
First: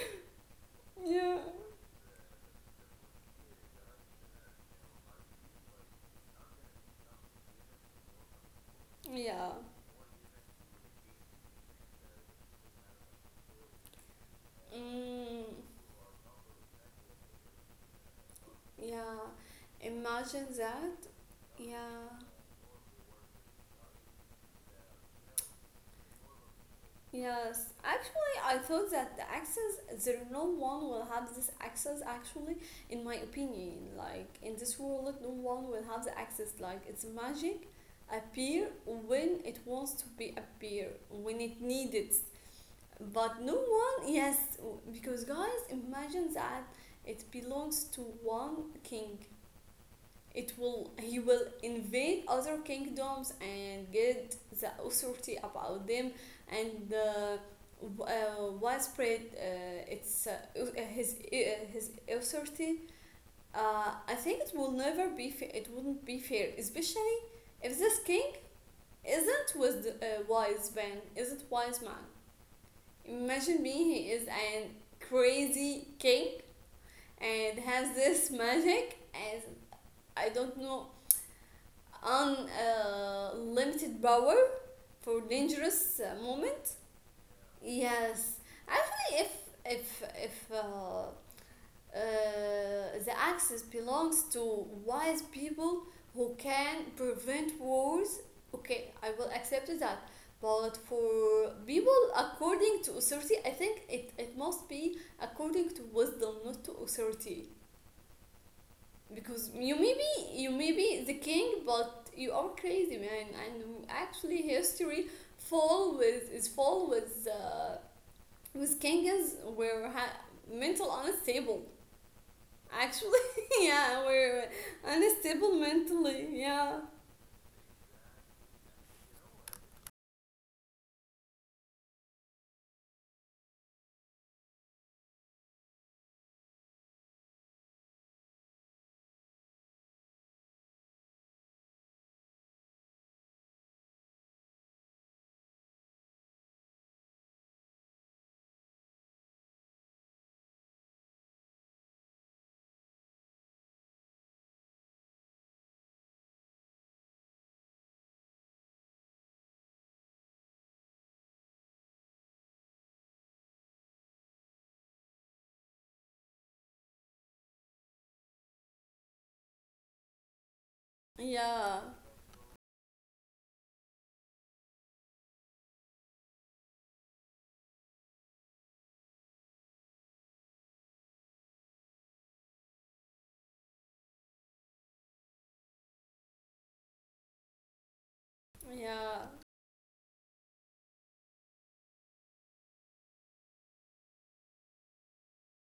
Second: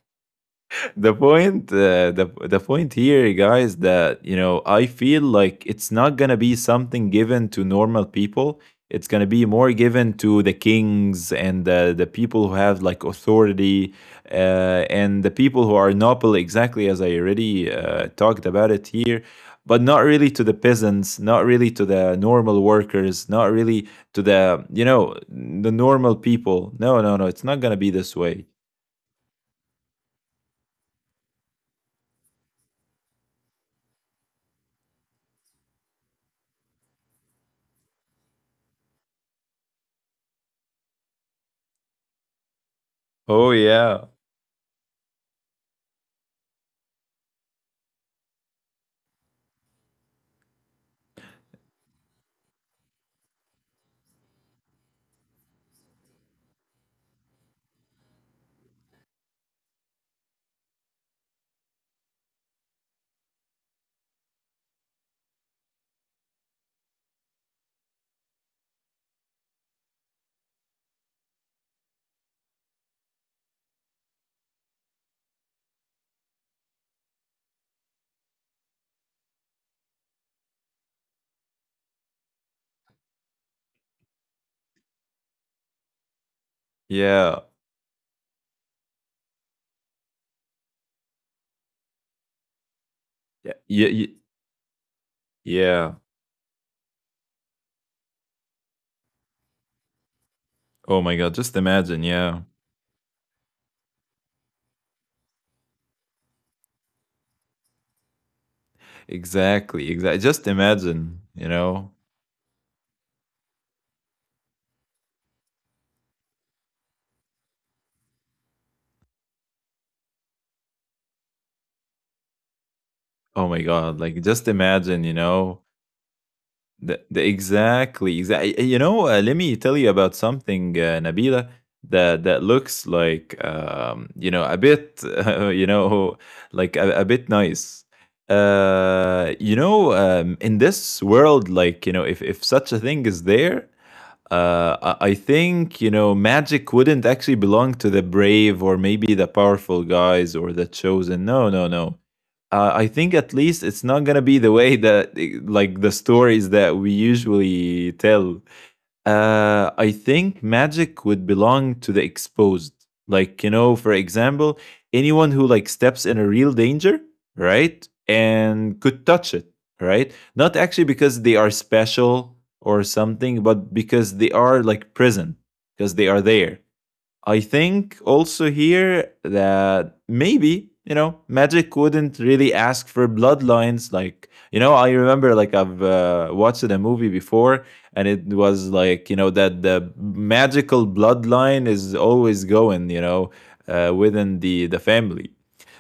the yeah. point the point here, guys, that I feel like it's not going to be something given to normal people. It's going to Yeah. be more given to the kings and the people who have like authority, uh, and the Mm, people who are noble, exactly as I already talked about it here. yeah, But not really to imagine the that. peasants, not really to Yeah, the normal workers, not really to the, the normal people. No, no, no. It's not yes. going to be this Actually, way. I thought that the access, there no one will have this access, actually, in my opinion. Like, in this world, no one will have the access. Like, it's magic appear when it wants to be appear, when it needs it. But Oh no yeah. one, yes, because guys, imagine that it belongs to one king, it will, he will invade other kingdoms and get the authority about them, and widespread its uh, his uh, his authority. Uh, I think it will never be it wouldn't be fair, especially if this king isn't with the, wise man, isn't wise man. Imagine me, he is an crazy king and has this magic and I don't know, unlimited power for dangerous moment. Yeah. Yes, actually, if if if uh, uh, the access Yeah, yeah, belongs ye- to wise people yeah. who can prevent wars, okay, I will accept that. But Oh my god, for just people imagine. Yeah, according to authority, I think it, it must be according to wisdom, not to authority, because you may exactly, exactly. be, you Just may be the imagine, you king, know. but you are crazy man, and actually history full with, is full with kings were mental unstable, actually, Oh my god, yeah, like we're just imagine, you unstable know. mentally, yeah, The exactly, exactly. You know, let me tell you about something, Nabila, that that looks like, you know, a bit, you know, like a bit nice. In this world, like you know, if such a thing is there, I think you know magic wouldn't actually belong to the brave or maybe the powerful guys or the chosen. No, no, no. I think at least it's not gonna be the way that like the stories that we usually tell. I think magic would belong to the exposed. Like, you know, for example, anyone who like steps in a real danger, right? And could touch it, right? Not actually because they are yeah, special or something, but because they are like present, because they are there. I think also here that maybe, you know, magic wouldn't really ask for bloodlines. Like, you know, I remember like I've watched a movie before, and it was like, you know, yeah, that the magical bloodline is always going, you know, within the family.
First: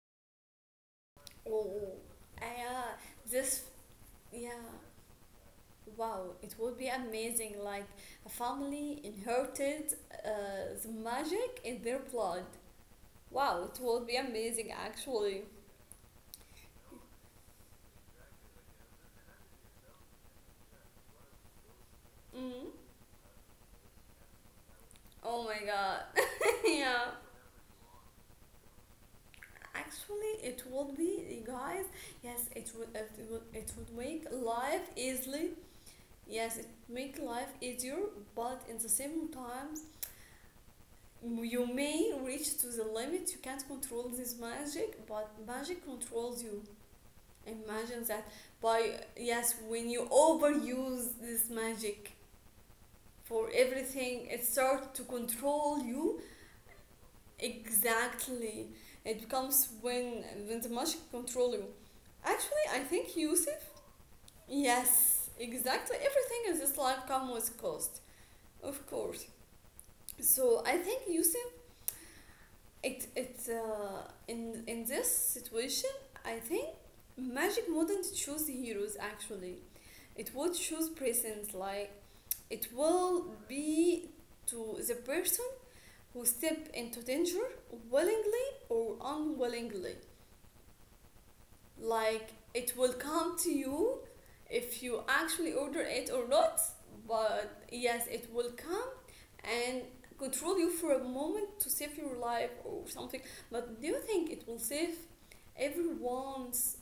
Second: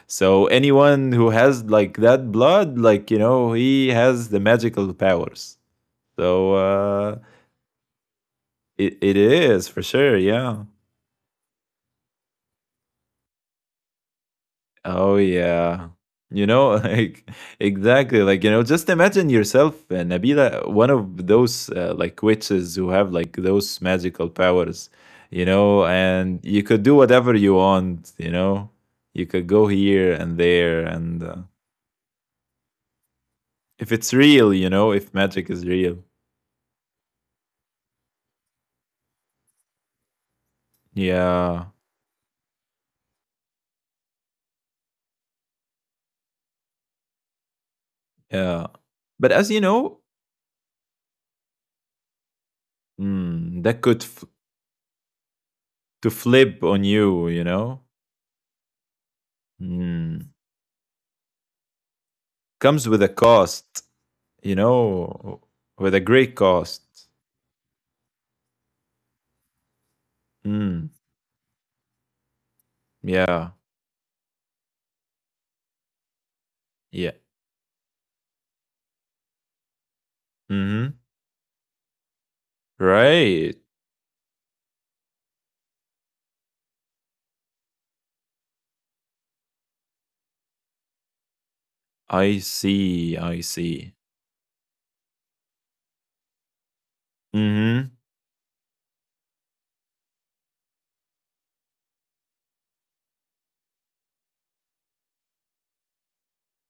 So anyone who has like oh that blood, yeah. like, you know, This, he has the yeah, magical powers. wow, So it would be uh, amazing, like a family it is for inherited sure. uh, Yeah. the magic in their blood. Wow, it would be amazing Oh actually. yeah. You know, like exactly, like you know, just imagine yourself, Nabila, one of those like Mm. witches who have like those magical powers, you Oh my know, god. and you could do yeah. whatever you want, you know. You could go here and Actually, it there would be, and you guys. Yes, it would. It would. It if would it's make real, you life know, if easily. magic is real. Yes, it make life easier, but in the same times, you Yeah. may reach to the limit. You can't control this magic, but magic controls you. Imagine that. Yeah. By But yes, as you when you know, overuse this magic for that could everything, it starts to control to you. flip on you, you know. Exactly. It becomes when Mm. The magic control you. Actually, I Comes think with a Yusuf. cost. You Yes, know, exactly. with a Everything great in this life cost. comes with cost, of course. So I think Mm, Yusuf. It yeah, in this situation. I think yeah. magic wouldn't choose heroes. Actually, it would choose Mm-hmm. presence. Like it will Right. be to the person who step into danger willingly or unwillingly. Like I it will see. come to I you see. if you actually order it or not, but Mm-hmm. yes, it will come and control you for a moment to save your life or something. But do you think it will save everyone's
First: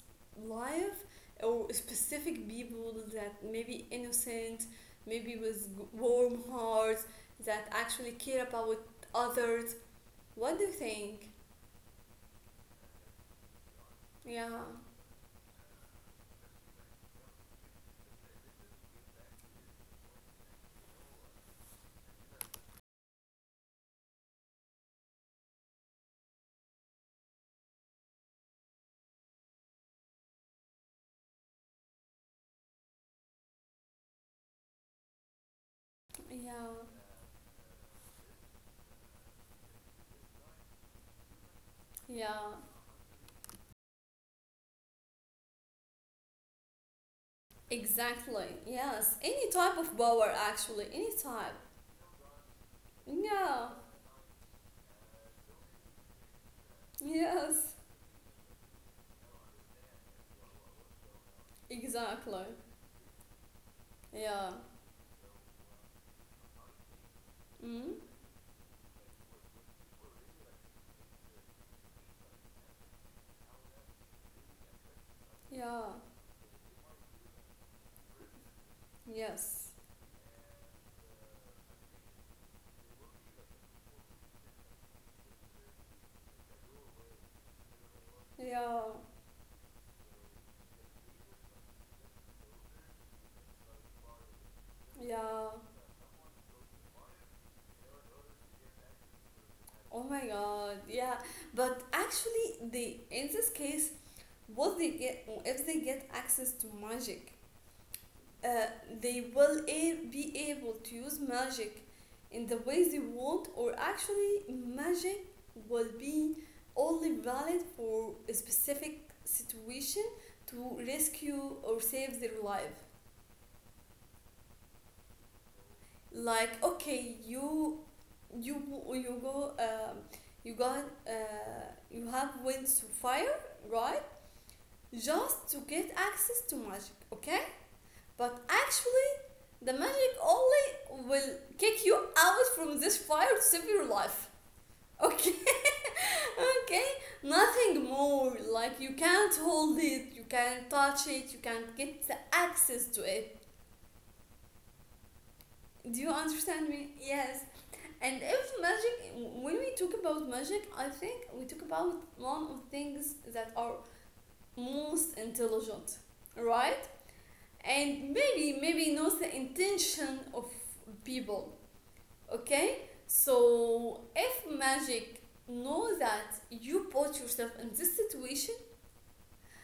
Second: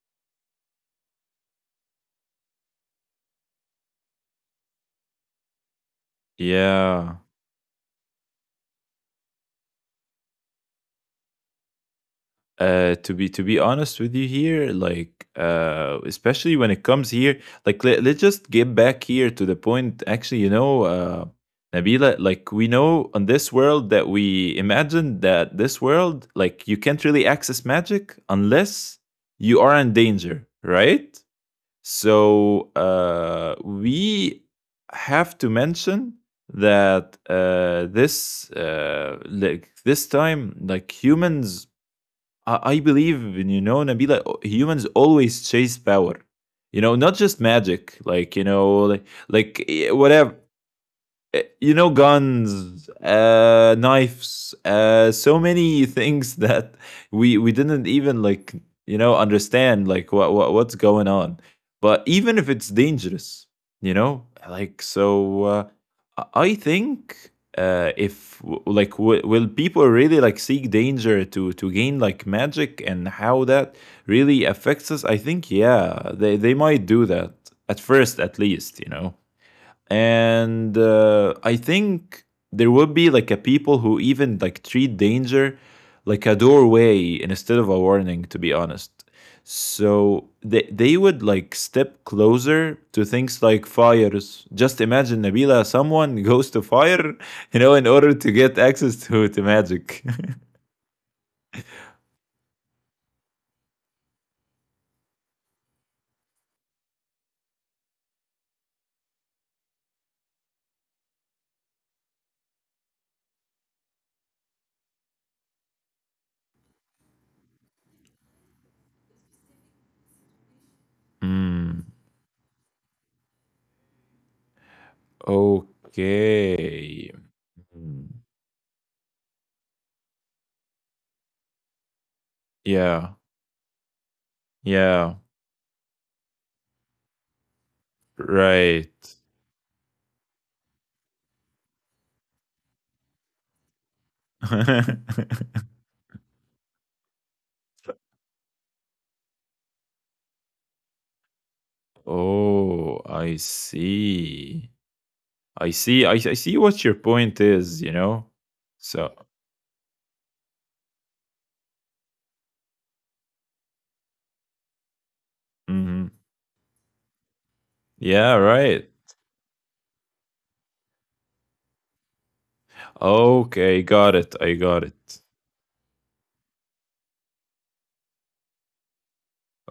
life, or specific people that maybe innocent, maybe with warm hearts, Yeah. that actually care about others? What do you think? To be honest with you Yeah, here, like especially when it comes here, like let's just get back here to the point. Actually, you know, Nabila, like we know on this world that we imagine that this world, like you can't really access magic unless you are in danger, right? We have to mention yeah, that this like this time, like humans, yeah. I believe, and you know Nabila, humans always chase power. You know, not just magic, like you Exactly. know, Yes. Any like type of whatever power, actually. Any type. you know, guns, Yeah. Knives, so many things that we Yes. didn't even like, you know, understand like what what's going on. But even if Exactly. it's dangerous, you know, Yeah. like I think Mm? if like will people really like seek danger to gain like magic, and how that really affects us? I think, Yeah. yeah, they might do that at first, at least, you know. Yes. And I think there would be like a people who even like treat danger like a doorway instead of a warning. To be Yeah. honest, so they would like step closer to things like fires. Just imagine, Yeah. Nabila, someone goes to fire, you know, in order to get access to magic. Oh my God. Yeah. But actually, they in this case, what they get if they get access to magic, uh, they will be able to use magic in the ways they want, or actually, magic will be only valid for a specific situation to rescue Hmm. or save their life. Like, Okay. okay, you Hmm. you you go you got you have went to Yeah. fire, right, Yeah. just to get access to magic, okay. But Right. actually, the magic only will kick you out from this fire to save your life. Okay? okay? Nothing more. Like, you can't hold it, you can't touch it, you can't get the access to Oh, it. I see. I Do you see. I understand see me? what your Yes. point is, you And know? if magic, So, when we talk about magic, I think we talk about one of the things that are most intelligent, mhm. right? And Yeah, maybe, right. maybe knows the intention of people. Okay, Okay, so got it. I if got it. magic knows that you put yourself in this situation,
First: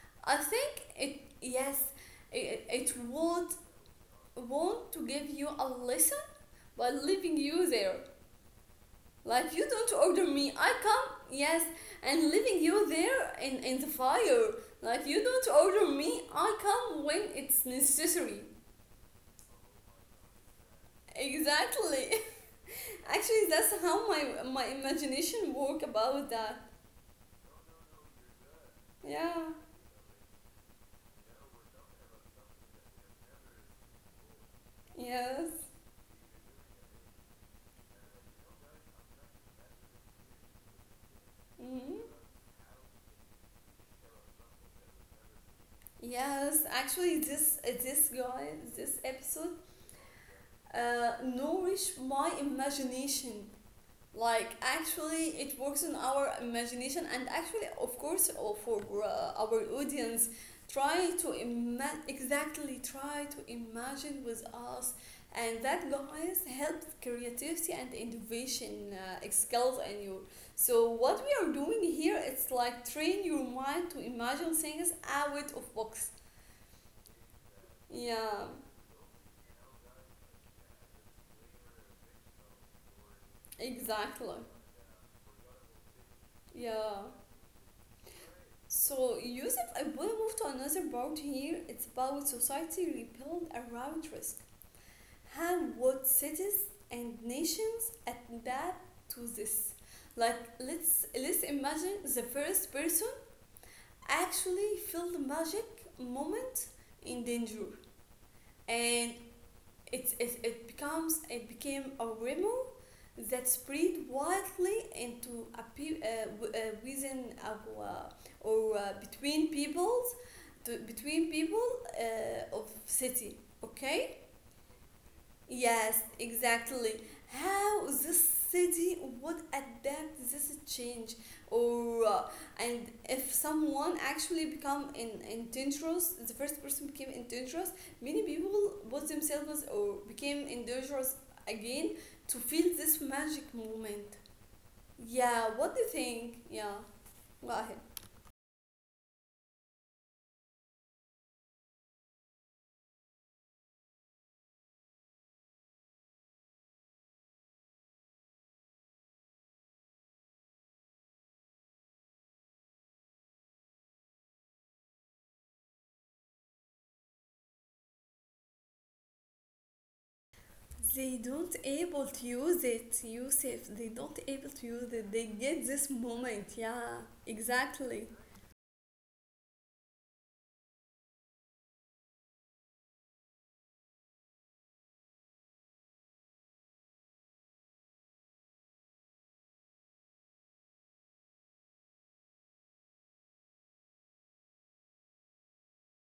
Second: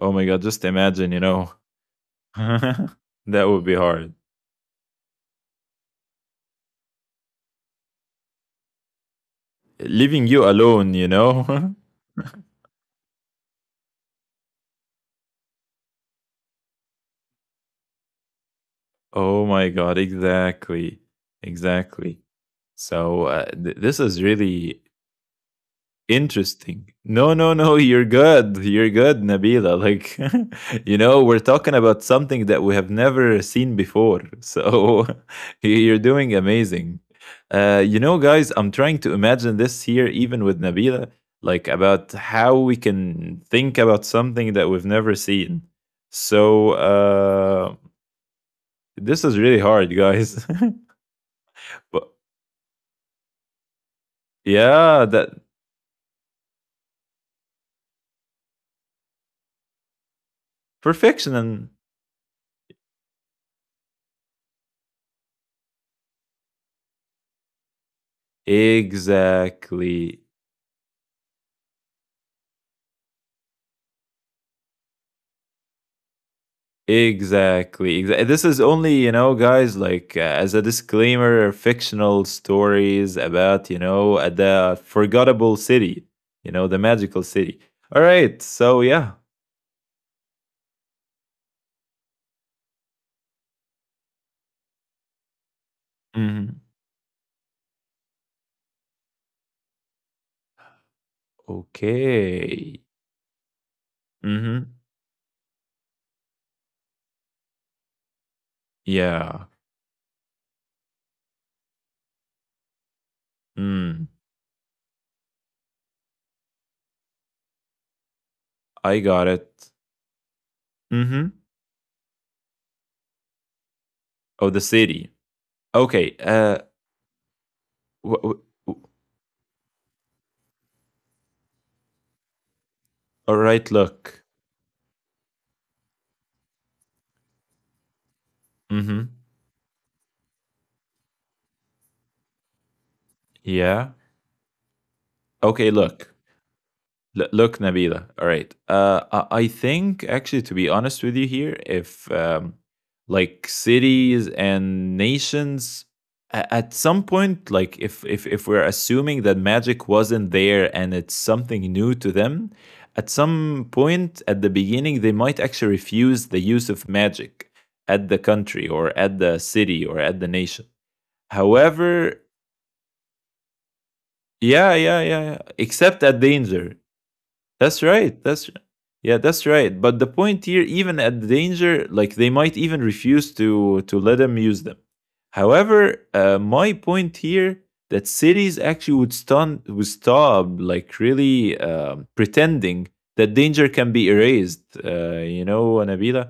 Oh my I God, just think imagine, you it, know? yes, it that would would be hard. want to give you a lesson by leaving you there. Like you don't Leaving order you me, I alone, you come, yes, know? and leaving you there in the fire. Like you don't order me, I come when it's necessary. oh my God, exactly. Exactly. Exactly. So, Actually, that's this how my is my really imagination work about that. interesting. No, no, no. You're good. You're good, Yeah. Nabila. Like, you know, we're talking about something that we have never seen before. So Yes. you're doing amazing. You know, guys, I'm trying to imagine this here, even with Nabila, like Hmm. about how we can think about something that we've never seen. Yes. So Actually, this uh, this guy, this this is really episode, hard, guys. Nourish But my imagination. Like yeah, that actually it works on our imagination, and actually of course for our audience try to perfection, exactly, try to imagine with us, and that guys helps creativity and innovation skills in exactly. you. So what we are doing here, it's like train your mind to imagine things out of box. Exactly. This Yeah, is only, you know, guys, like as a disclaimer, fictional stories about, you know, exactly. The forgettable city, you know, the Yeah. magical city. All right. So, yeah. So, Yusuf, I will move to another part here. It's about society rebuilt around risk. How would Hmm. cities and nations adapt to this? Like, let's imagine the first Okay. person actually Hmm. feel the magic moment in danger, and Yeah. it's it, it becomes it became a remo that spread Mm. widely into a within our, or I got between it. peoples, Hmm. between people of city, okay. Oh, the city. Yes, Okay. Exactly. How W- this w- w- city would adapt this change, or and all if right. someone Look. actually become in indigenous, the first person became indigenous. Many people Hmm. was themselves or became indigenous again to feel this magic Yeah. moment. Yeah, Okay. what do you Look. think? Yeah, Look, go ahead. Nabila. All right. I think actually, to be honest with you here, if like cities and nations at some point, like if we're assuming that magic wasn't there and it's something new to them, at some point at the beginning they might actually refuse the use of magic at the country or at the city or at the nation. They don't However, able to use it, Yusuf. They don't able yeah, to yeah, use yeah, it. yeah. They get Except this at moment. danger. Yeah, That's right. exactly. That's yeah, that's right. But the point here, even at the danger, like they might even refuse to let them use them. However, my point here that cities actually would stop like really pretending that danger can be erased. You know, Anabila.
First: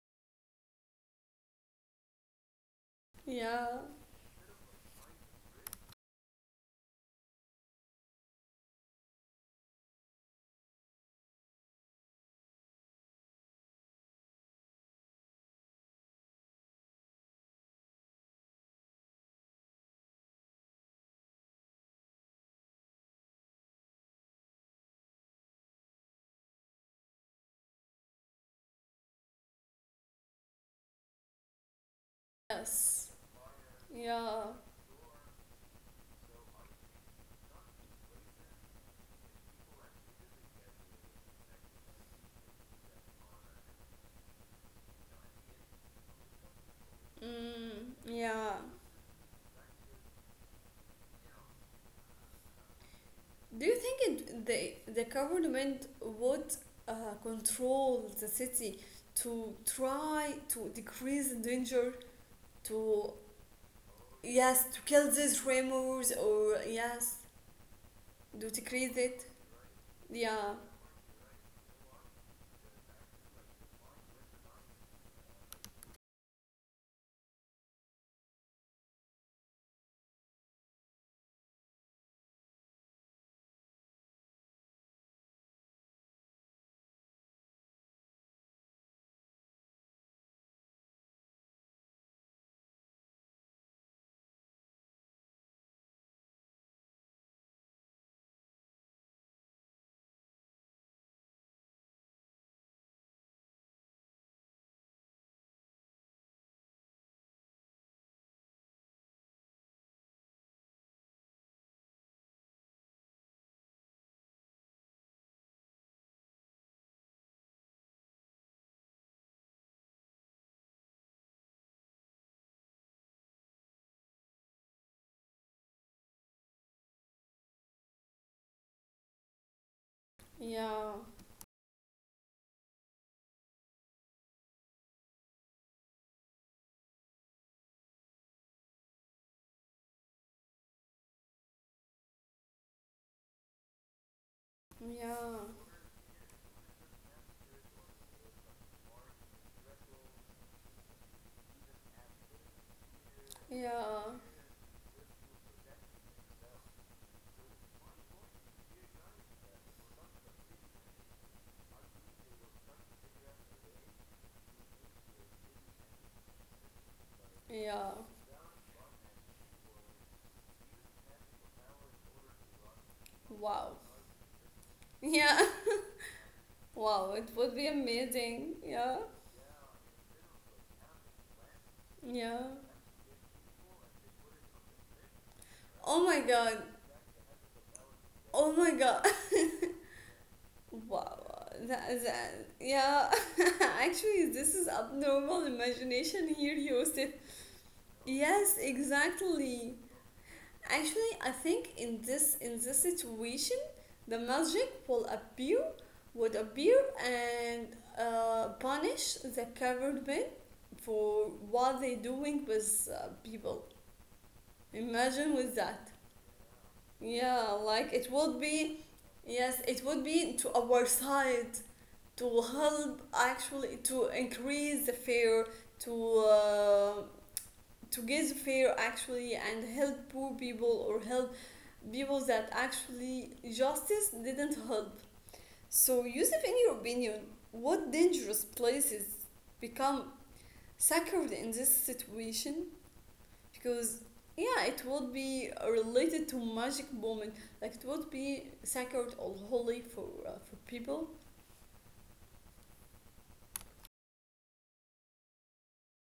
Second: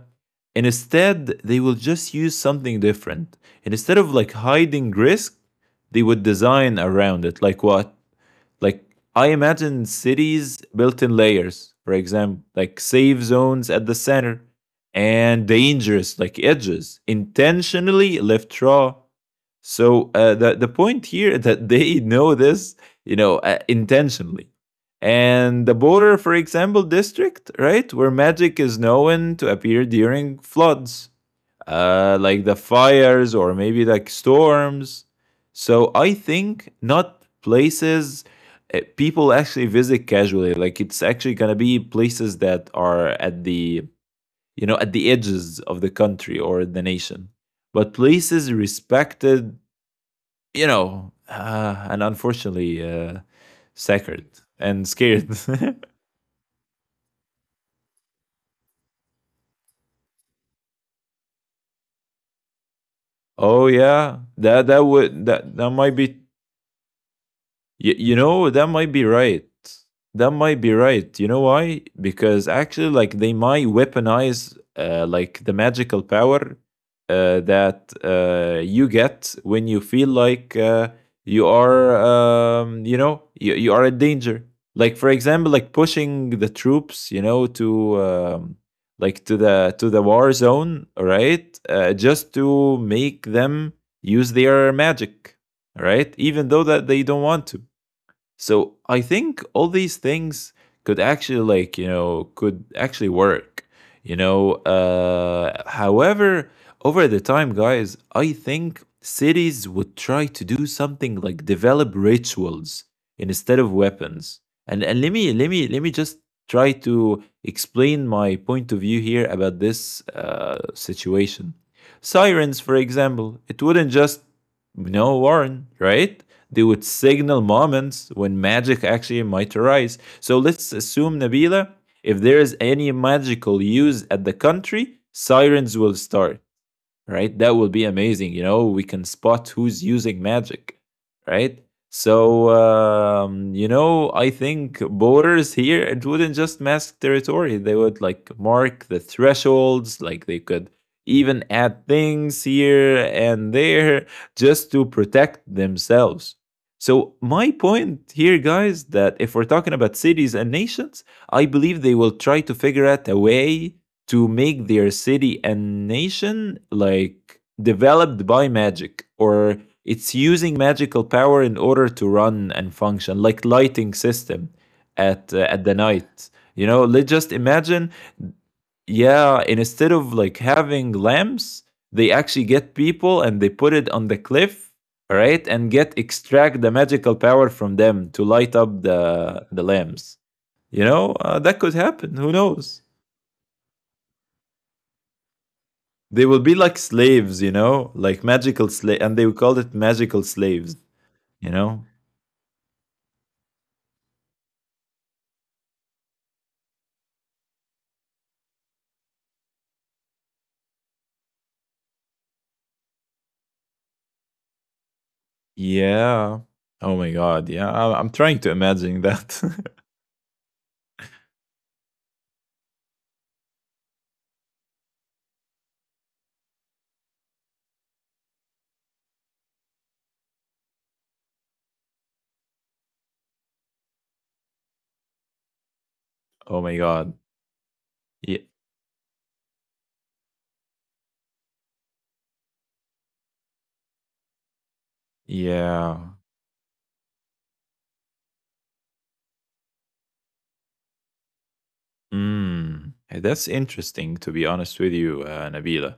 And instead, they will just use something different. Yeah. And instead of like hiding risk, they would design around it. Like what? Like I imagine cities built in layers, for example, like safe zones at the center and dangerous like edges intentionally left raw. The point here that they know this, you know, intentionally. And the border, for example, district, right, where magic is known to appear during floods, like the Yes. fires or maybe like Yeah. storms. So I think not places people actually visit casually. Like it's actually gonna be places that are at the, you know, at the edges of the country or the nation, Mm, but yeah. places respected, you know, and unfortunately Do you think sacred it, the and scared. government would uh, control the city to try to decrease the danger to, Oh yeah, yes, to that that kill these would that that rumors, might be or yes, you to know, that decrease might be it? right. That Yeah. might be right. You know why? Because actually, like, they might weaponize, like, the magical power that you get when you feel like you are, you know, you are in danger. Like, for example, like pushing the troops, you know, to. Like to the war zone, right? Just to make them use their magic, right? Even though that they don't want to. So I think all these things could actually like, you know, could actually work. You know, however, over the time, guys, I think cities would try to do something like develop rituals instead of weapons. And let me just try to explain my point of view here about this situation. Sirens, for example, it wouldn't just no warn, right? They would signal moments when magic actually might arise. So let's Yeah. assume, Nabila, if there is any magical use at the country, sirens will start, right? That would be amazing. You know, we can spot who's using magic, right? So, you know, I think Yeah. borders here, it wouldn't just mask territory. They would like mark the thresholds, like they could even add things here and Yeah. there just to protect themselves. So, my point here, guys, that if we're talking about cities and nations, I believe they will try to figure out a way to make their city and nation like Yeah. developed by magic, or it's using magical power in order to run and function, like Wow. lighting system Yeah. At the night, you know, Wow. let's It just would be imagine. amazing. Yeah. Yeah, and instead of like having lamps, they Yeah. actually get people and they put it on the cliff, all right, and Oh get my god. extract the magical power from them to Oh light my up god. The lamps, you know. Wow. That could That, happen, who that, knows. yeah. Actually, this is abnormal imagination They will here, be like Yosef. slaves, you know, like Yes, magical slave, and they will exactly. call it magical slaves, Actually, I you think know. In this situation, the magic will appear, would appear, and punish the covered men for what they doing with people. Imagine with that. Yeah. Oh my Yeah, god. like Yeah, it I'm would trying to be. imagine Yes, that. it would be to our side, to help actually to increase the fare, to uh, to get the fare actually, and help poor people, or help people that actually justice didn't help. So Yusuf, in your Oh my opinion, god. what dangerous Yeah. places become sacred in this situation, because yeah, it would be related Yeah. to magic moment. Like it would be sacred or holy for people. Mm. That's interesting, to be honest with you, Nabila.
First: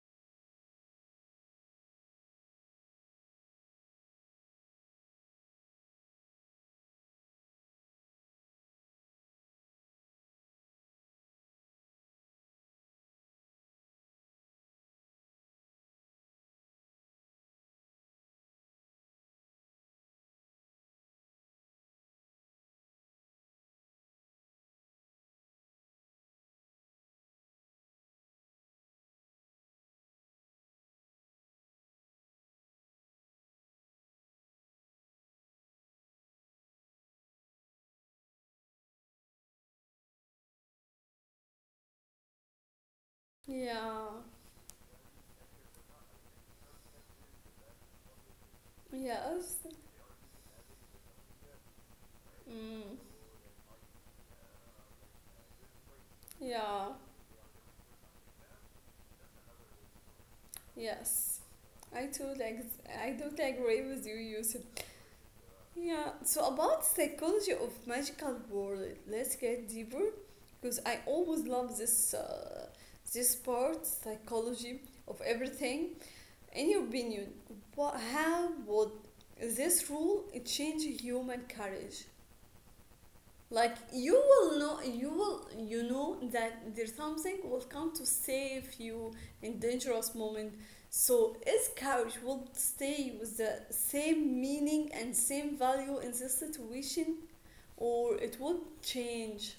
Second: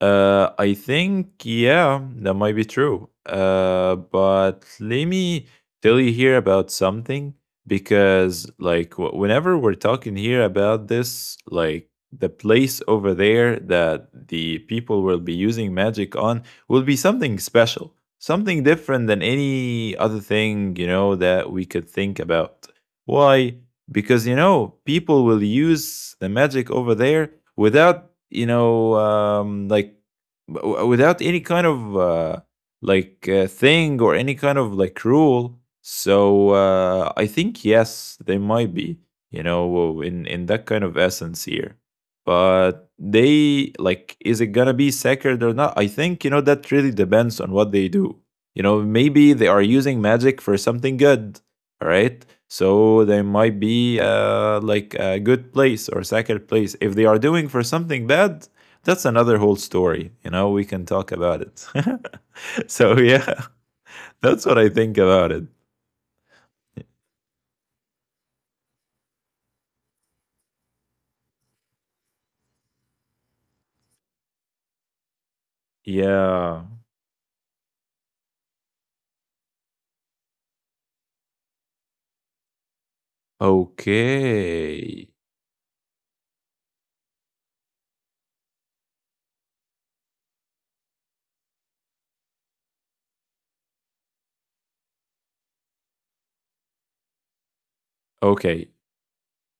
I think, yeah, that might be true. But let me tell you here about something because, whenever we're talking here about this, like, the place over there that the people will be using magic on will be something special, something different than any other thing, that we could think about. Why? Because people will use the magic over there without without any kind of like thing or any kind of like rule. So I think yes, they might be in that kind of essence here. But they like Yeah. is it gonna be sacred or not? I think that really depends on what they do. You know, maybe Yes. they are using magic for something good. All right, Mm, so they might be like a good place or second place yeah, if they are doing for something bad. That's another whole story, we can talk about yes. it. I too like So I yeah, totally agree with you, that's what Yusuf. I think about it. Yeah. So about psychology of magical world, let's get deeper because I always love this part psychology of everything. Yeah. In your opinion, what how would this rule change human courage? Like you will Okay. You know that there's something will come to save you in dangerous moment, so its courage will stay with the same meaning and same value in this situation, or it will Okay. change?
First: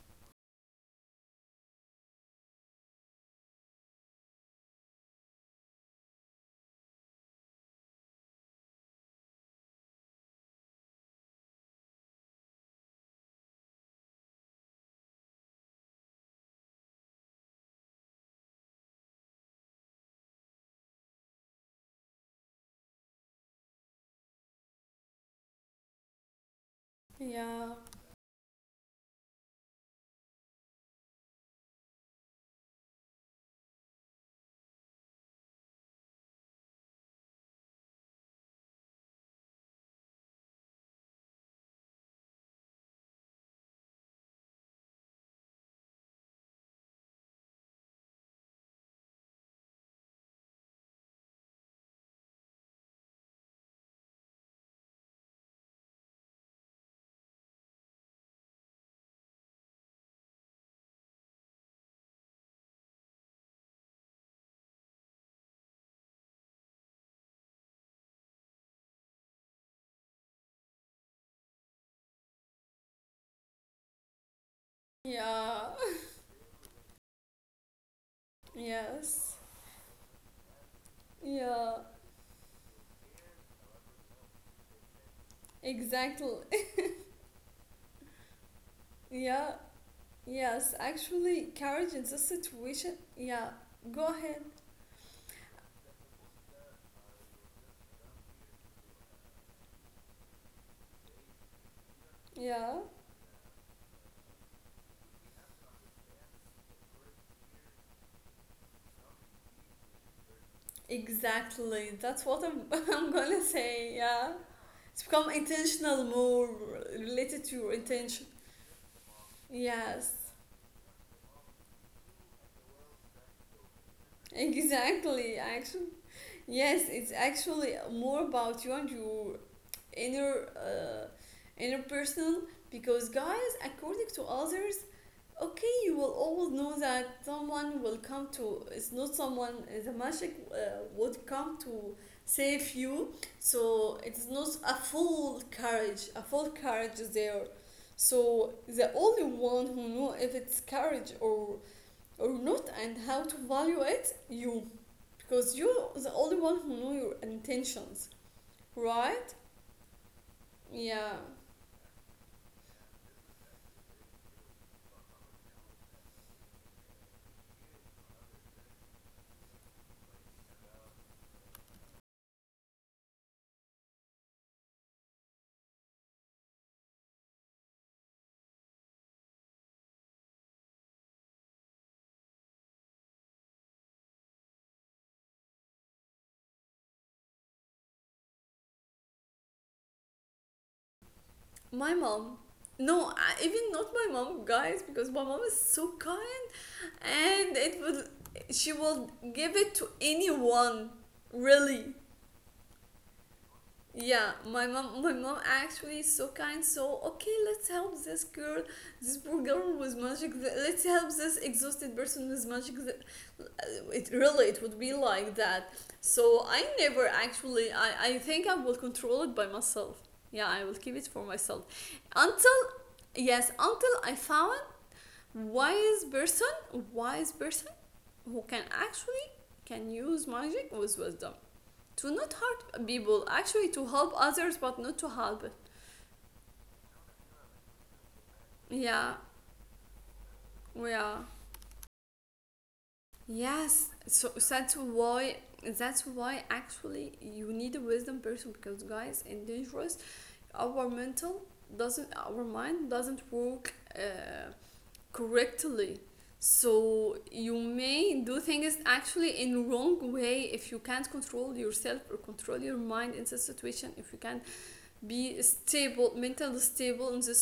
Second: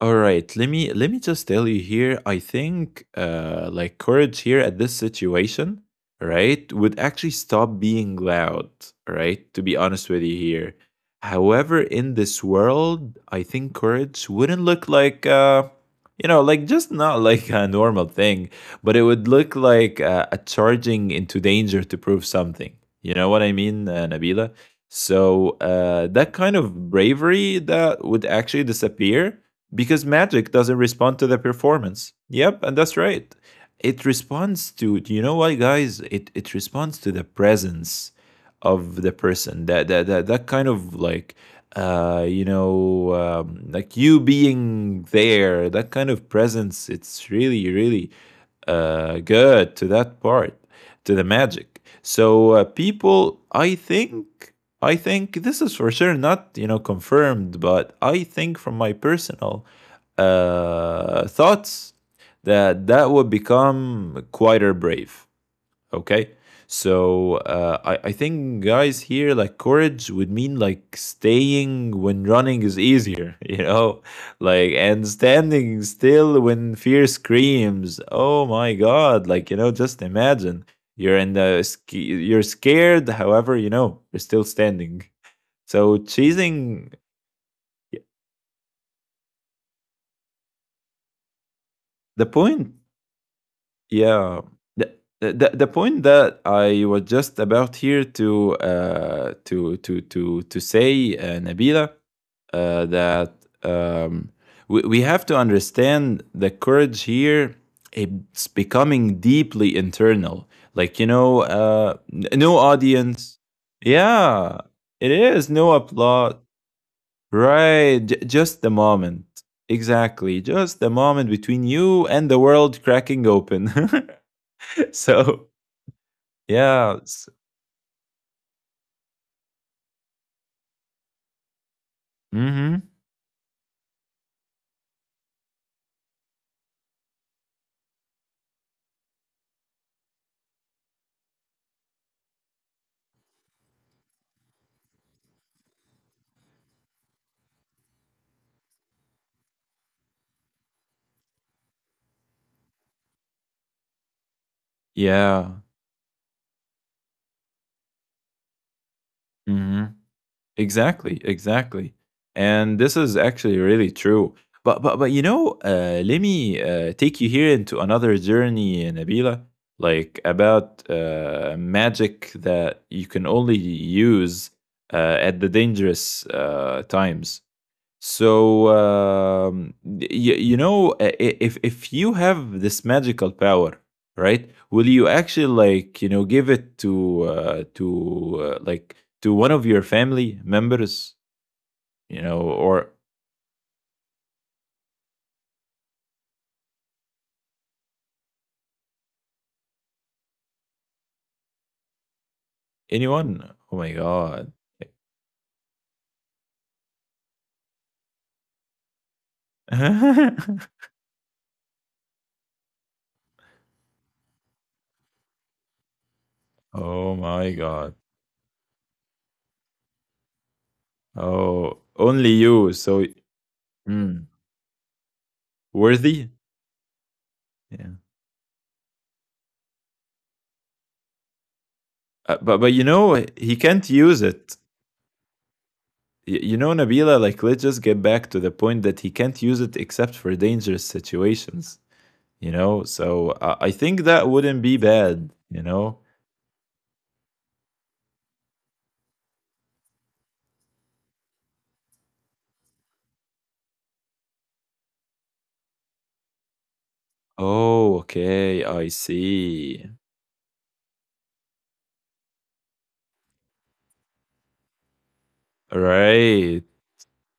All right, let me just tell you here. I think like courage here at this situation, right, would actually stop being loud, right? To be honest with you here. However, in this world, I think courage wouldn't look like like just not like a normal thing, but it would look like a charging into danger to prove something. You know what I mean, Nabila? So that kind of bravery Yeah, that would actually disappear because magic doesn't respond to the performance. Yep, and that's right. It responds to, do you know what, guys? It responds to the presence of the person. That kind of like like you being there, that kind of presence, it's really good to that part, to the magic. So people, I think, I think this is for sure not confirmed, but I think from my personal thoughts that that would become quieter brave. Okay, so I think guys here like courage would mean like staying when running is easier, you know, like, and yeah. standing still when fear screams. Oh my God! Yes. Like you know, just imagine you're in Yeah, the you're scared, however you know you're still standing. So exactly. chasing Yeah, yes, actually courage in this the point, situation, yeah, go ahead. yeah, the, the point that I was just about here to say, Nabila, Yeah. That um, we have to understand the courage here. It's becoming deeply internal, like you know, Exactly. That's no I'm audience. gonna say. Yeah. Yeah, It's it become is no intentional, applause. more related to your Right, intention. just the moment. Yes. Exactly, just the moment between you and the world cracking open. Exactly. So, Actually, yes, yeah. it's actually more about you and your inner uh, inner personal, Mm-hmm. because guys, according to others, okay, you will always know that someone will come to it's not someone, the magic would come to save you. So it's not a full courage, a full courage is there. So the only one who know if it's courage or not and how to value it, you, because Yeah. you the only one who know your intentions, right? Hmm. Yeah, Exactly, exactly. And this is actually really true. But you know, let me take you here into another journey, Nabila, like about magic that you can only use at the dangerous times. So you, you know, if you have this magical power, right? Will you actually like you know give it to like to one of your family members, my you mom. know, or No, even not my mom, guys, because my mom is so kind, and it would, she will give it to anyone, really. anyone? Oh my Yeah, god! my mom actually is so kind, so okay, let's help this girl, this poor girl with magic, let's help this exhausted person with magic. It really, it would be like that. So I never Oh my actually god! I think I will control it by myself. Yeah, I will keep it for myself Oh, only until, you. So yes until I mm, found wise worthy. person, wise person Yeah. who can actually can use magic with wisdom to not But hurt you know people, he actually to can't help use others it. but not to help it. You know, Nabila, like, let's just get back to the point that he Yeah, can't use it except for dangerous yeah. situations, you know? So I Yes, think so that wouldn't that's be bad, why, you know? that's why actually you need a wisdom person, because guys, in dangerous, our mental our mind doesn't work correctly. So you Oh, may do okay, things I actually in see. wrong way if you can't control yourself or control your mind in such situation, if you can't be stable, mentally Right. stable in this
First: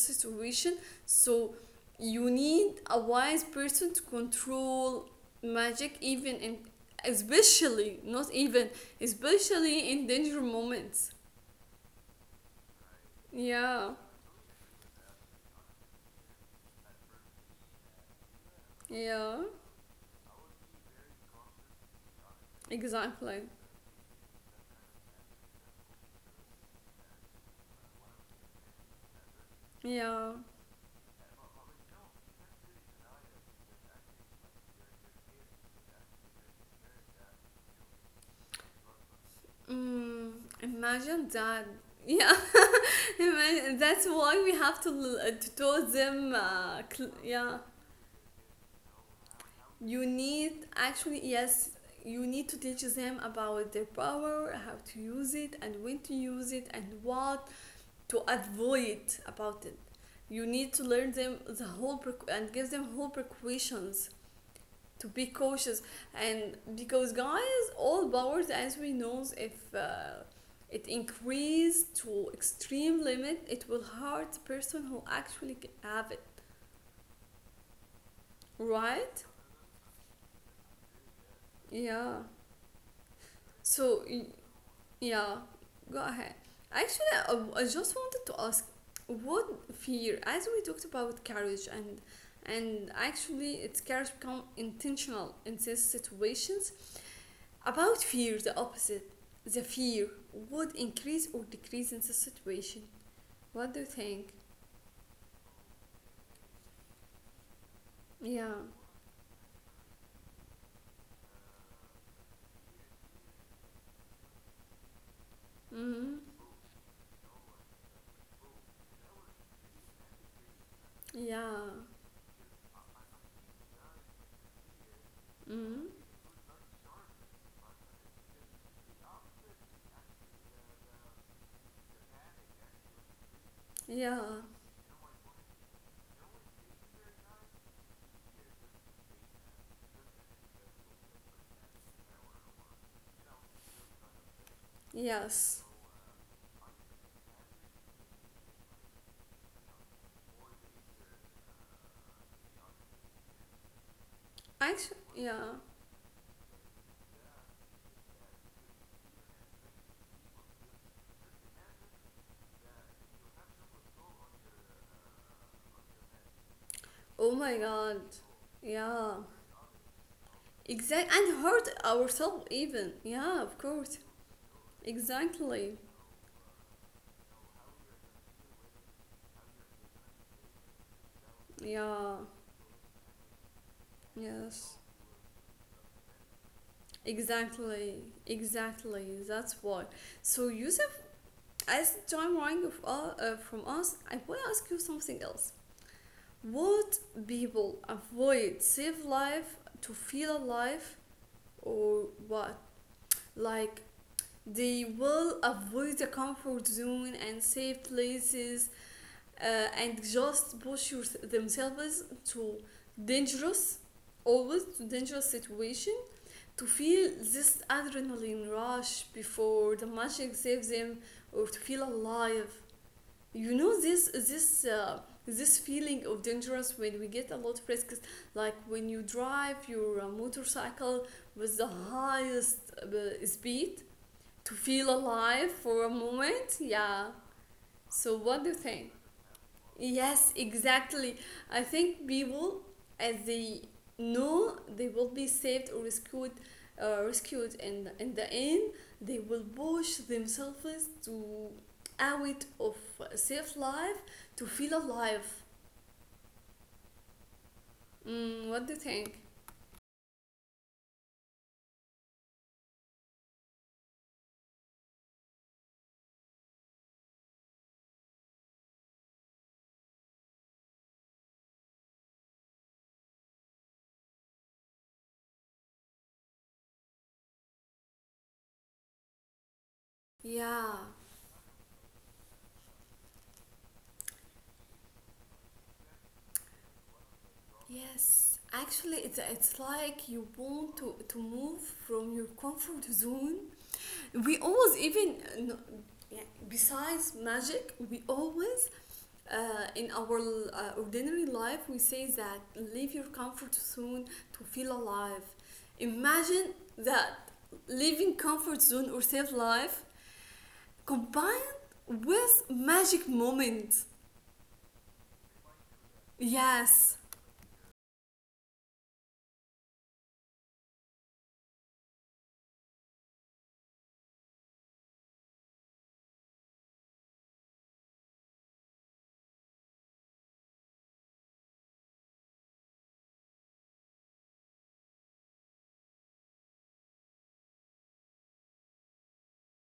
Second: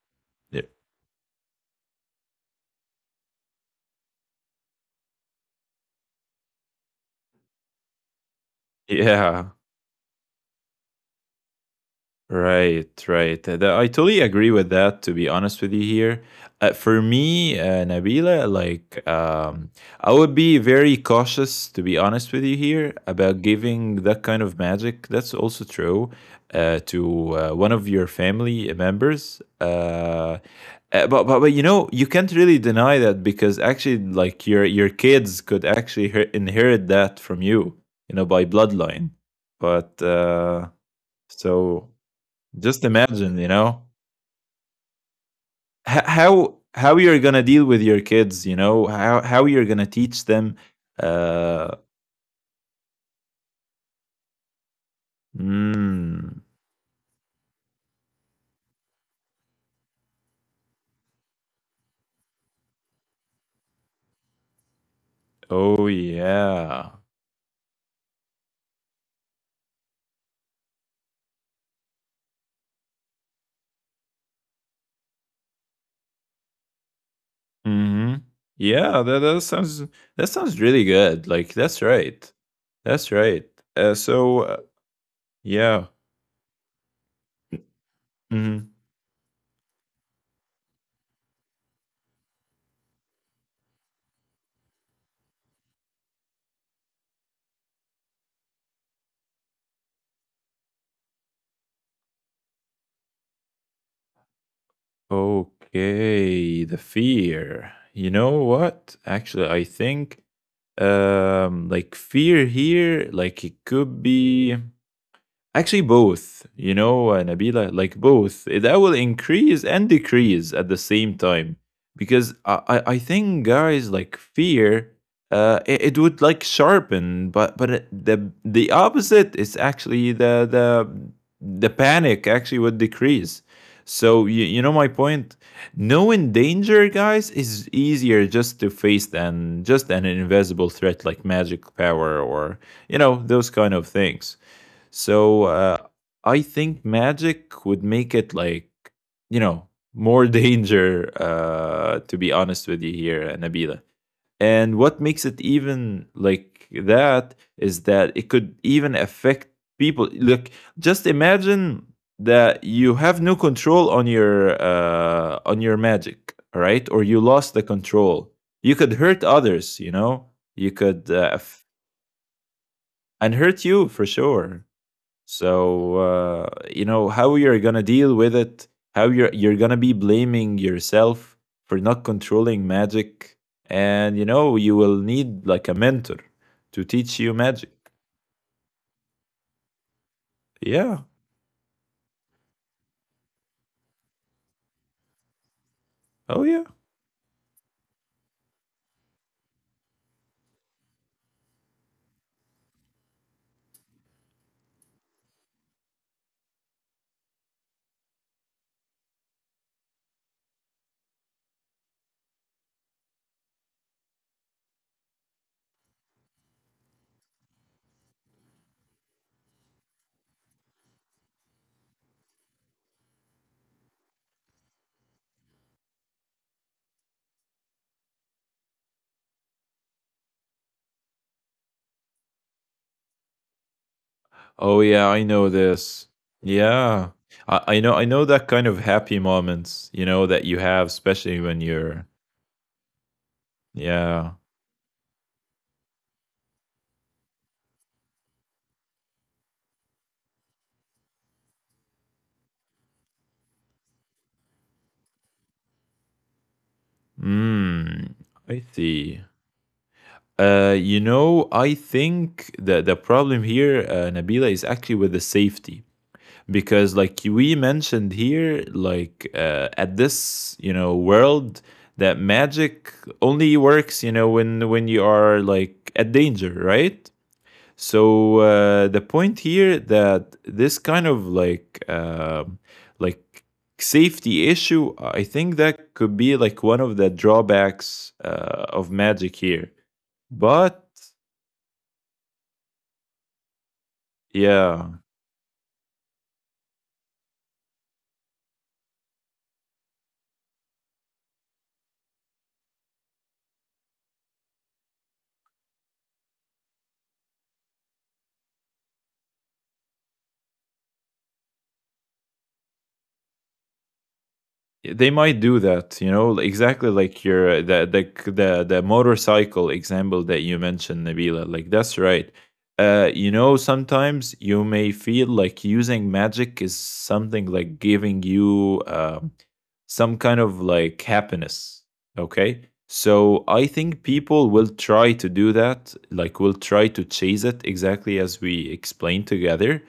Y- situation. So you need a wise person to control magic, even in, especially, not even, Yeah. especially in danger moments. Right, right. I Yeah, totally agree with that, to be honest with you here. For me, Nabila, like, yeah, I would be very cautious, to be honest with you here, exactly. about giving that kind of magic. That's also true to one of your family members. Yeah. But you know you can't really deny that because actually like your kids could actually inherit that from you, you know, by bloodline, but Mm, uh, imagine that. so Yeah, just imagine, you imagine, know, that's why we have to, to tell them. How you're gonna Yeah, deal with your kids, you know, how you're gonna you teach them need actually, yes, uh, you need to teach them about their power, how to use it and when to mm, use it and what to avoid about it. You need to learn them the whole prec- and give them whole precautions, to be cautious. oh And yeah. because guys, all powers as we know, if it increased to extreme limit, it will hurt the person who actually have it, Mm-hmm. Yeah, right? that sounds, that sounds really good, like that's Yeah, right, that's right. uh, so, so uh, yeah, yeah. go ahead. Actually, I just wanted to ask Mhm. what fear, as we talked about courage, and actually it's courage become intentional in these situations. About fear, the opposite, the fear would increase or decrease in this situation. What do you think? Okay, the fear, you know Yeah. what, actually I think um, like fear here, like, it could be, actually, Mm-hmm. both, you know, Nabila, like both. That will increase and decrease at the same time. Yeah. Because I think, guys, like fear, Mm-hmm. It would like sharpen, but the opposite is actually the panic actually would decrease. Yeah. So you know my point. Knowing danger, guys, is easier just to face than just an invisible threat like magic power or you know those kind of things. So Yes. I think magic would make it like, you know, more danger, to be honest with you here, Nabila. And Actually, what makes it yeah. even like that is that it could even affect people. Look, just imagine that you have no control on your magic, all right? Or you Oh my lost the god. control. You could Yeah. hurt others, you know. You could Exactly, and hurt ourselves even. and Yeah, of hurt you course. for sure. Exactly. So you know how you're gonna deal with it. How you're gonna be blaming yourself for not Yeah. controlling magic, and you know you Yes. will need like a mentor to teach you magic. Exactly. Exactly. That's why. So, Yusuf, Yeah. as time running of, from us, I want to ask you something else. Oh yeah. Would people avoid save life to feel alive, or what? Like they will avoid the comfort zone and safe places, and just themselves to dangerous, always to dangerous situation, to feel this adrenaline rush before the magic saves them, or to feel alive. You know, this feeling of dangerous when we get a lot of risks, like when you drive your motorcycle with the highest speed, to feel Oh yeah. I alive know for a this. moment, yeah. Yeah. I know. I So know what do that you kind of think? happy moments. You know Yes, that you have, exactly. especially I when think you're. people, as they Yeah. know they will be saved or rescued, rescued, and in the end, they will push themselves to out of safe life to feel alive. Hmm. Mm, I what do you think? see. You know, I think that the problem here, Nabila, is actually with the safety because, like we mentioned here, like at this you know world, that magic only works you know when you are like at danger, right? So the point here that this Yeah. kind of like um, like safety issue, I think that could be like one of the drawbacks Yes, of actually, it's magic it's here. like you want But to move from your comfort zone. We always yeah, even no, yeah, besides magic, we always in our ordinary life we say that leave your comfort zone to feel alive. Imagine that leaving comfort zone or safe life combined with magic moment. they might do that, you know, like, exactly Yes. like your the motorcycle example that you mentioned, Nabila, like that's right. Uh, you know, sometimes you may feel like using magic is something like giving you some kind of like happiness. Okay, so I think people will try to do that, like will try to chase it exactly as we explained together,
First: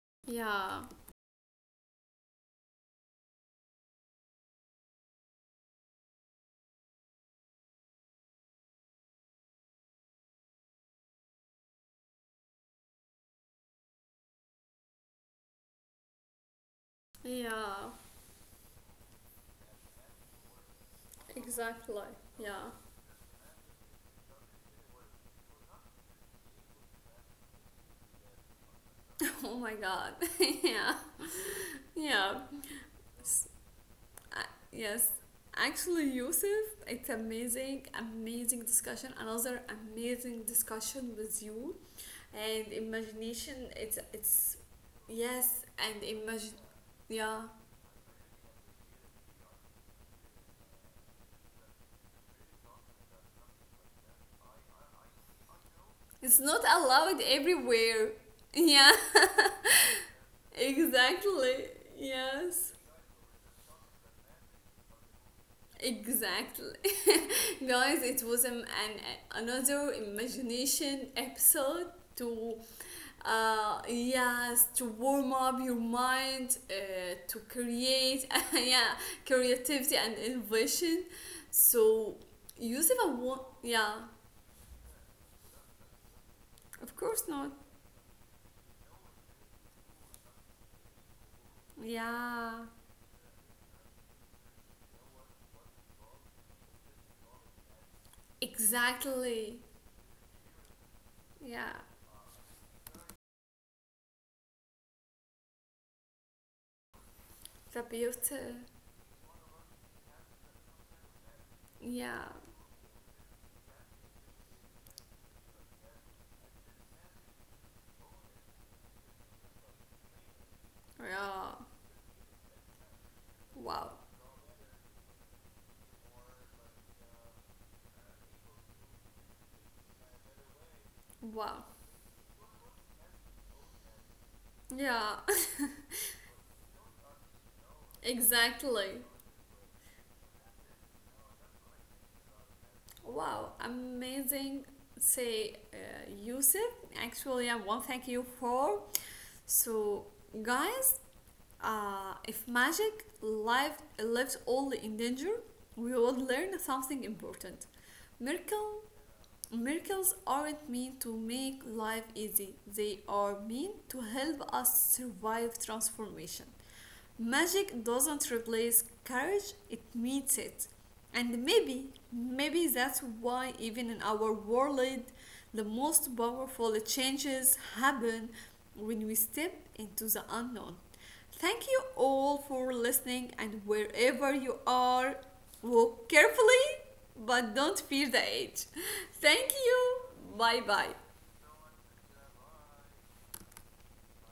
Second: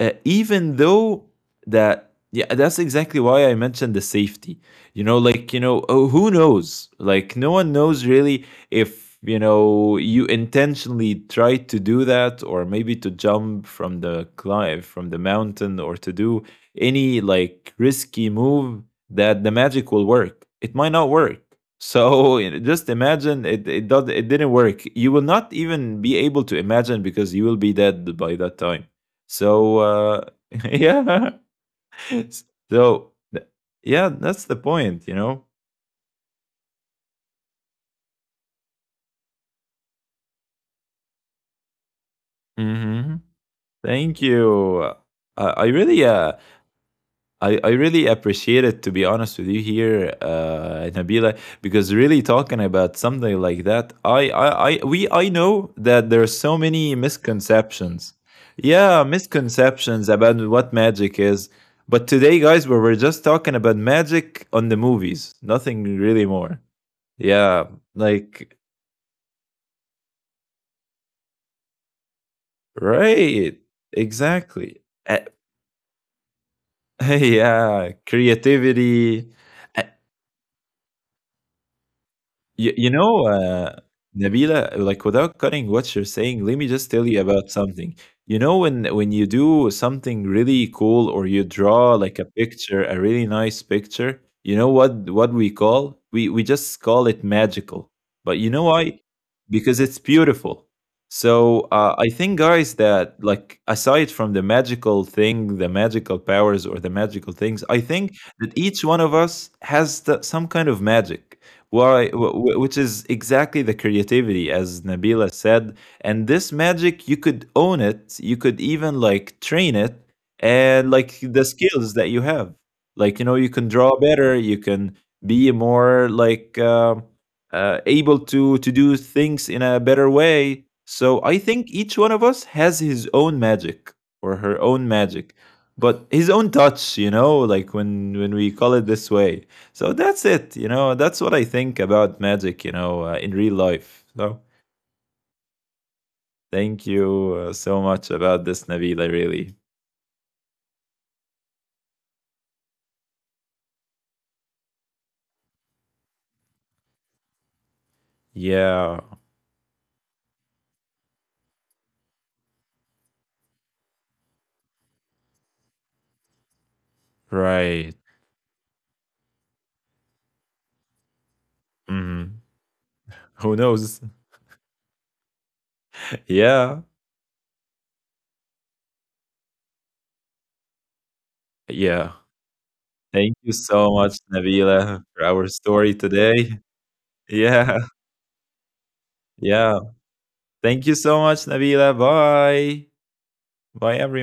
even Yeah. though that, yeah, that's exactly why I mentioned the safety. You know, like, you know, oh, who knows, like no one knows really if you know you intentionally tried to do that or maybe to jump from the cliff, from the mountain, or to do any like Yeah. risky move, that the magic will work, it might not work. Exactly. So you Yeah. know, just imagine it didn't work, you will not even be able to imagine because you will be dead by that time. Oh my So god. Yeah. yeah, Yeah. so S- yeah, uh, that's the Yes. point, you know. Actually, Yusuf, it's amazing, amazing discussion. Another amazing discussion with you and Hmm. imagination. It's Thank it's you. Yes I and really uh, imagine. Yeah. I really appreciate it, to be honest with you here, Nabila, because really talking about something like that, I know that there It's are not so many allowed everywhere. misconceptions. Yeah. Yeah, misconceptions about what magic is. Exactly. But today, Yes. guys, we're just talking about magic on the movies, nothing really more. Exactly. Yeah, Guys, it was like another imagination episode to, right, uh, yes, to exactly. warm up your mind, to yeah, create, yeah, creativity. creativity Uh, and innovation. So Yusuf, you I want, know, yeah, Nabila, like without cutting what you're saying, let me of just tell course you not, about something. You know, when you do something really cool or you draw like a yeah, picture, a really nice picture, you know what we call? We just call it magical. But you know why? exactly, Because it's beautiful. yeah, So I think, guys, that like aside from the magical thing, the magical powers or the magical the things, I think beauty, that each one of us has the, some kind of magic. why, yeah, wh- which is exactly the creativity, as Nabila said. And this magic, you could own it. You could even like train it, and like yeah, the skills that you have, like you know, you can wow, draw better. You can be more like able to do things in a better way. So I wow, think each one of us has his own magic or her own yeah, magic, but his own touch. You know, like when we call exactly. it this way. So that's it. You know, that's what I think about magic. You know, in Wow, real life. So amazing. Say, Yusuf, thank you actually, I want to so thank you much about for. this, Nabila. Really. So, guys, if magic life lived all in danger, we would learn something important. Miracle, Yeah. miracles aren't meant to make life easy, they are meant to help us survive transformation. Magic Right. doesn't replace courage, it meets it. And maybe, Mhm. maybe that's why, Who even knows? in our world, the most powerful Yeah. changes happen when we step into the unknown. Thank you Yeah. all for listening, Thank and you so much, wherever you Nabila, are, for our story walk carefully today. but don't Yeah. fear the edge. Thank you. Yeah. Bye bye. Thank you so much, Nabila. Bye. Bye, everyone.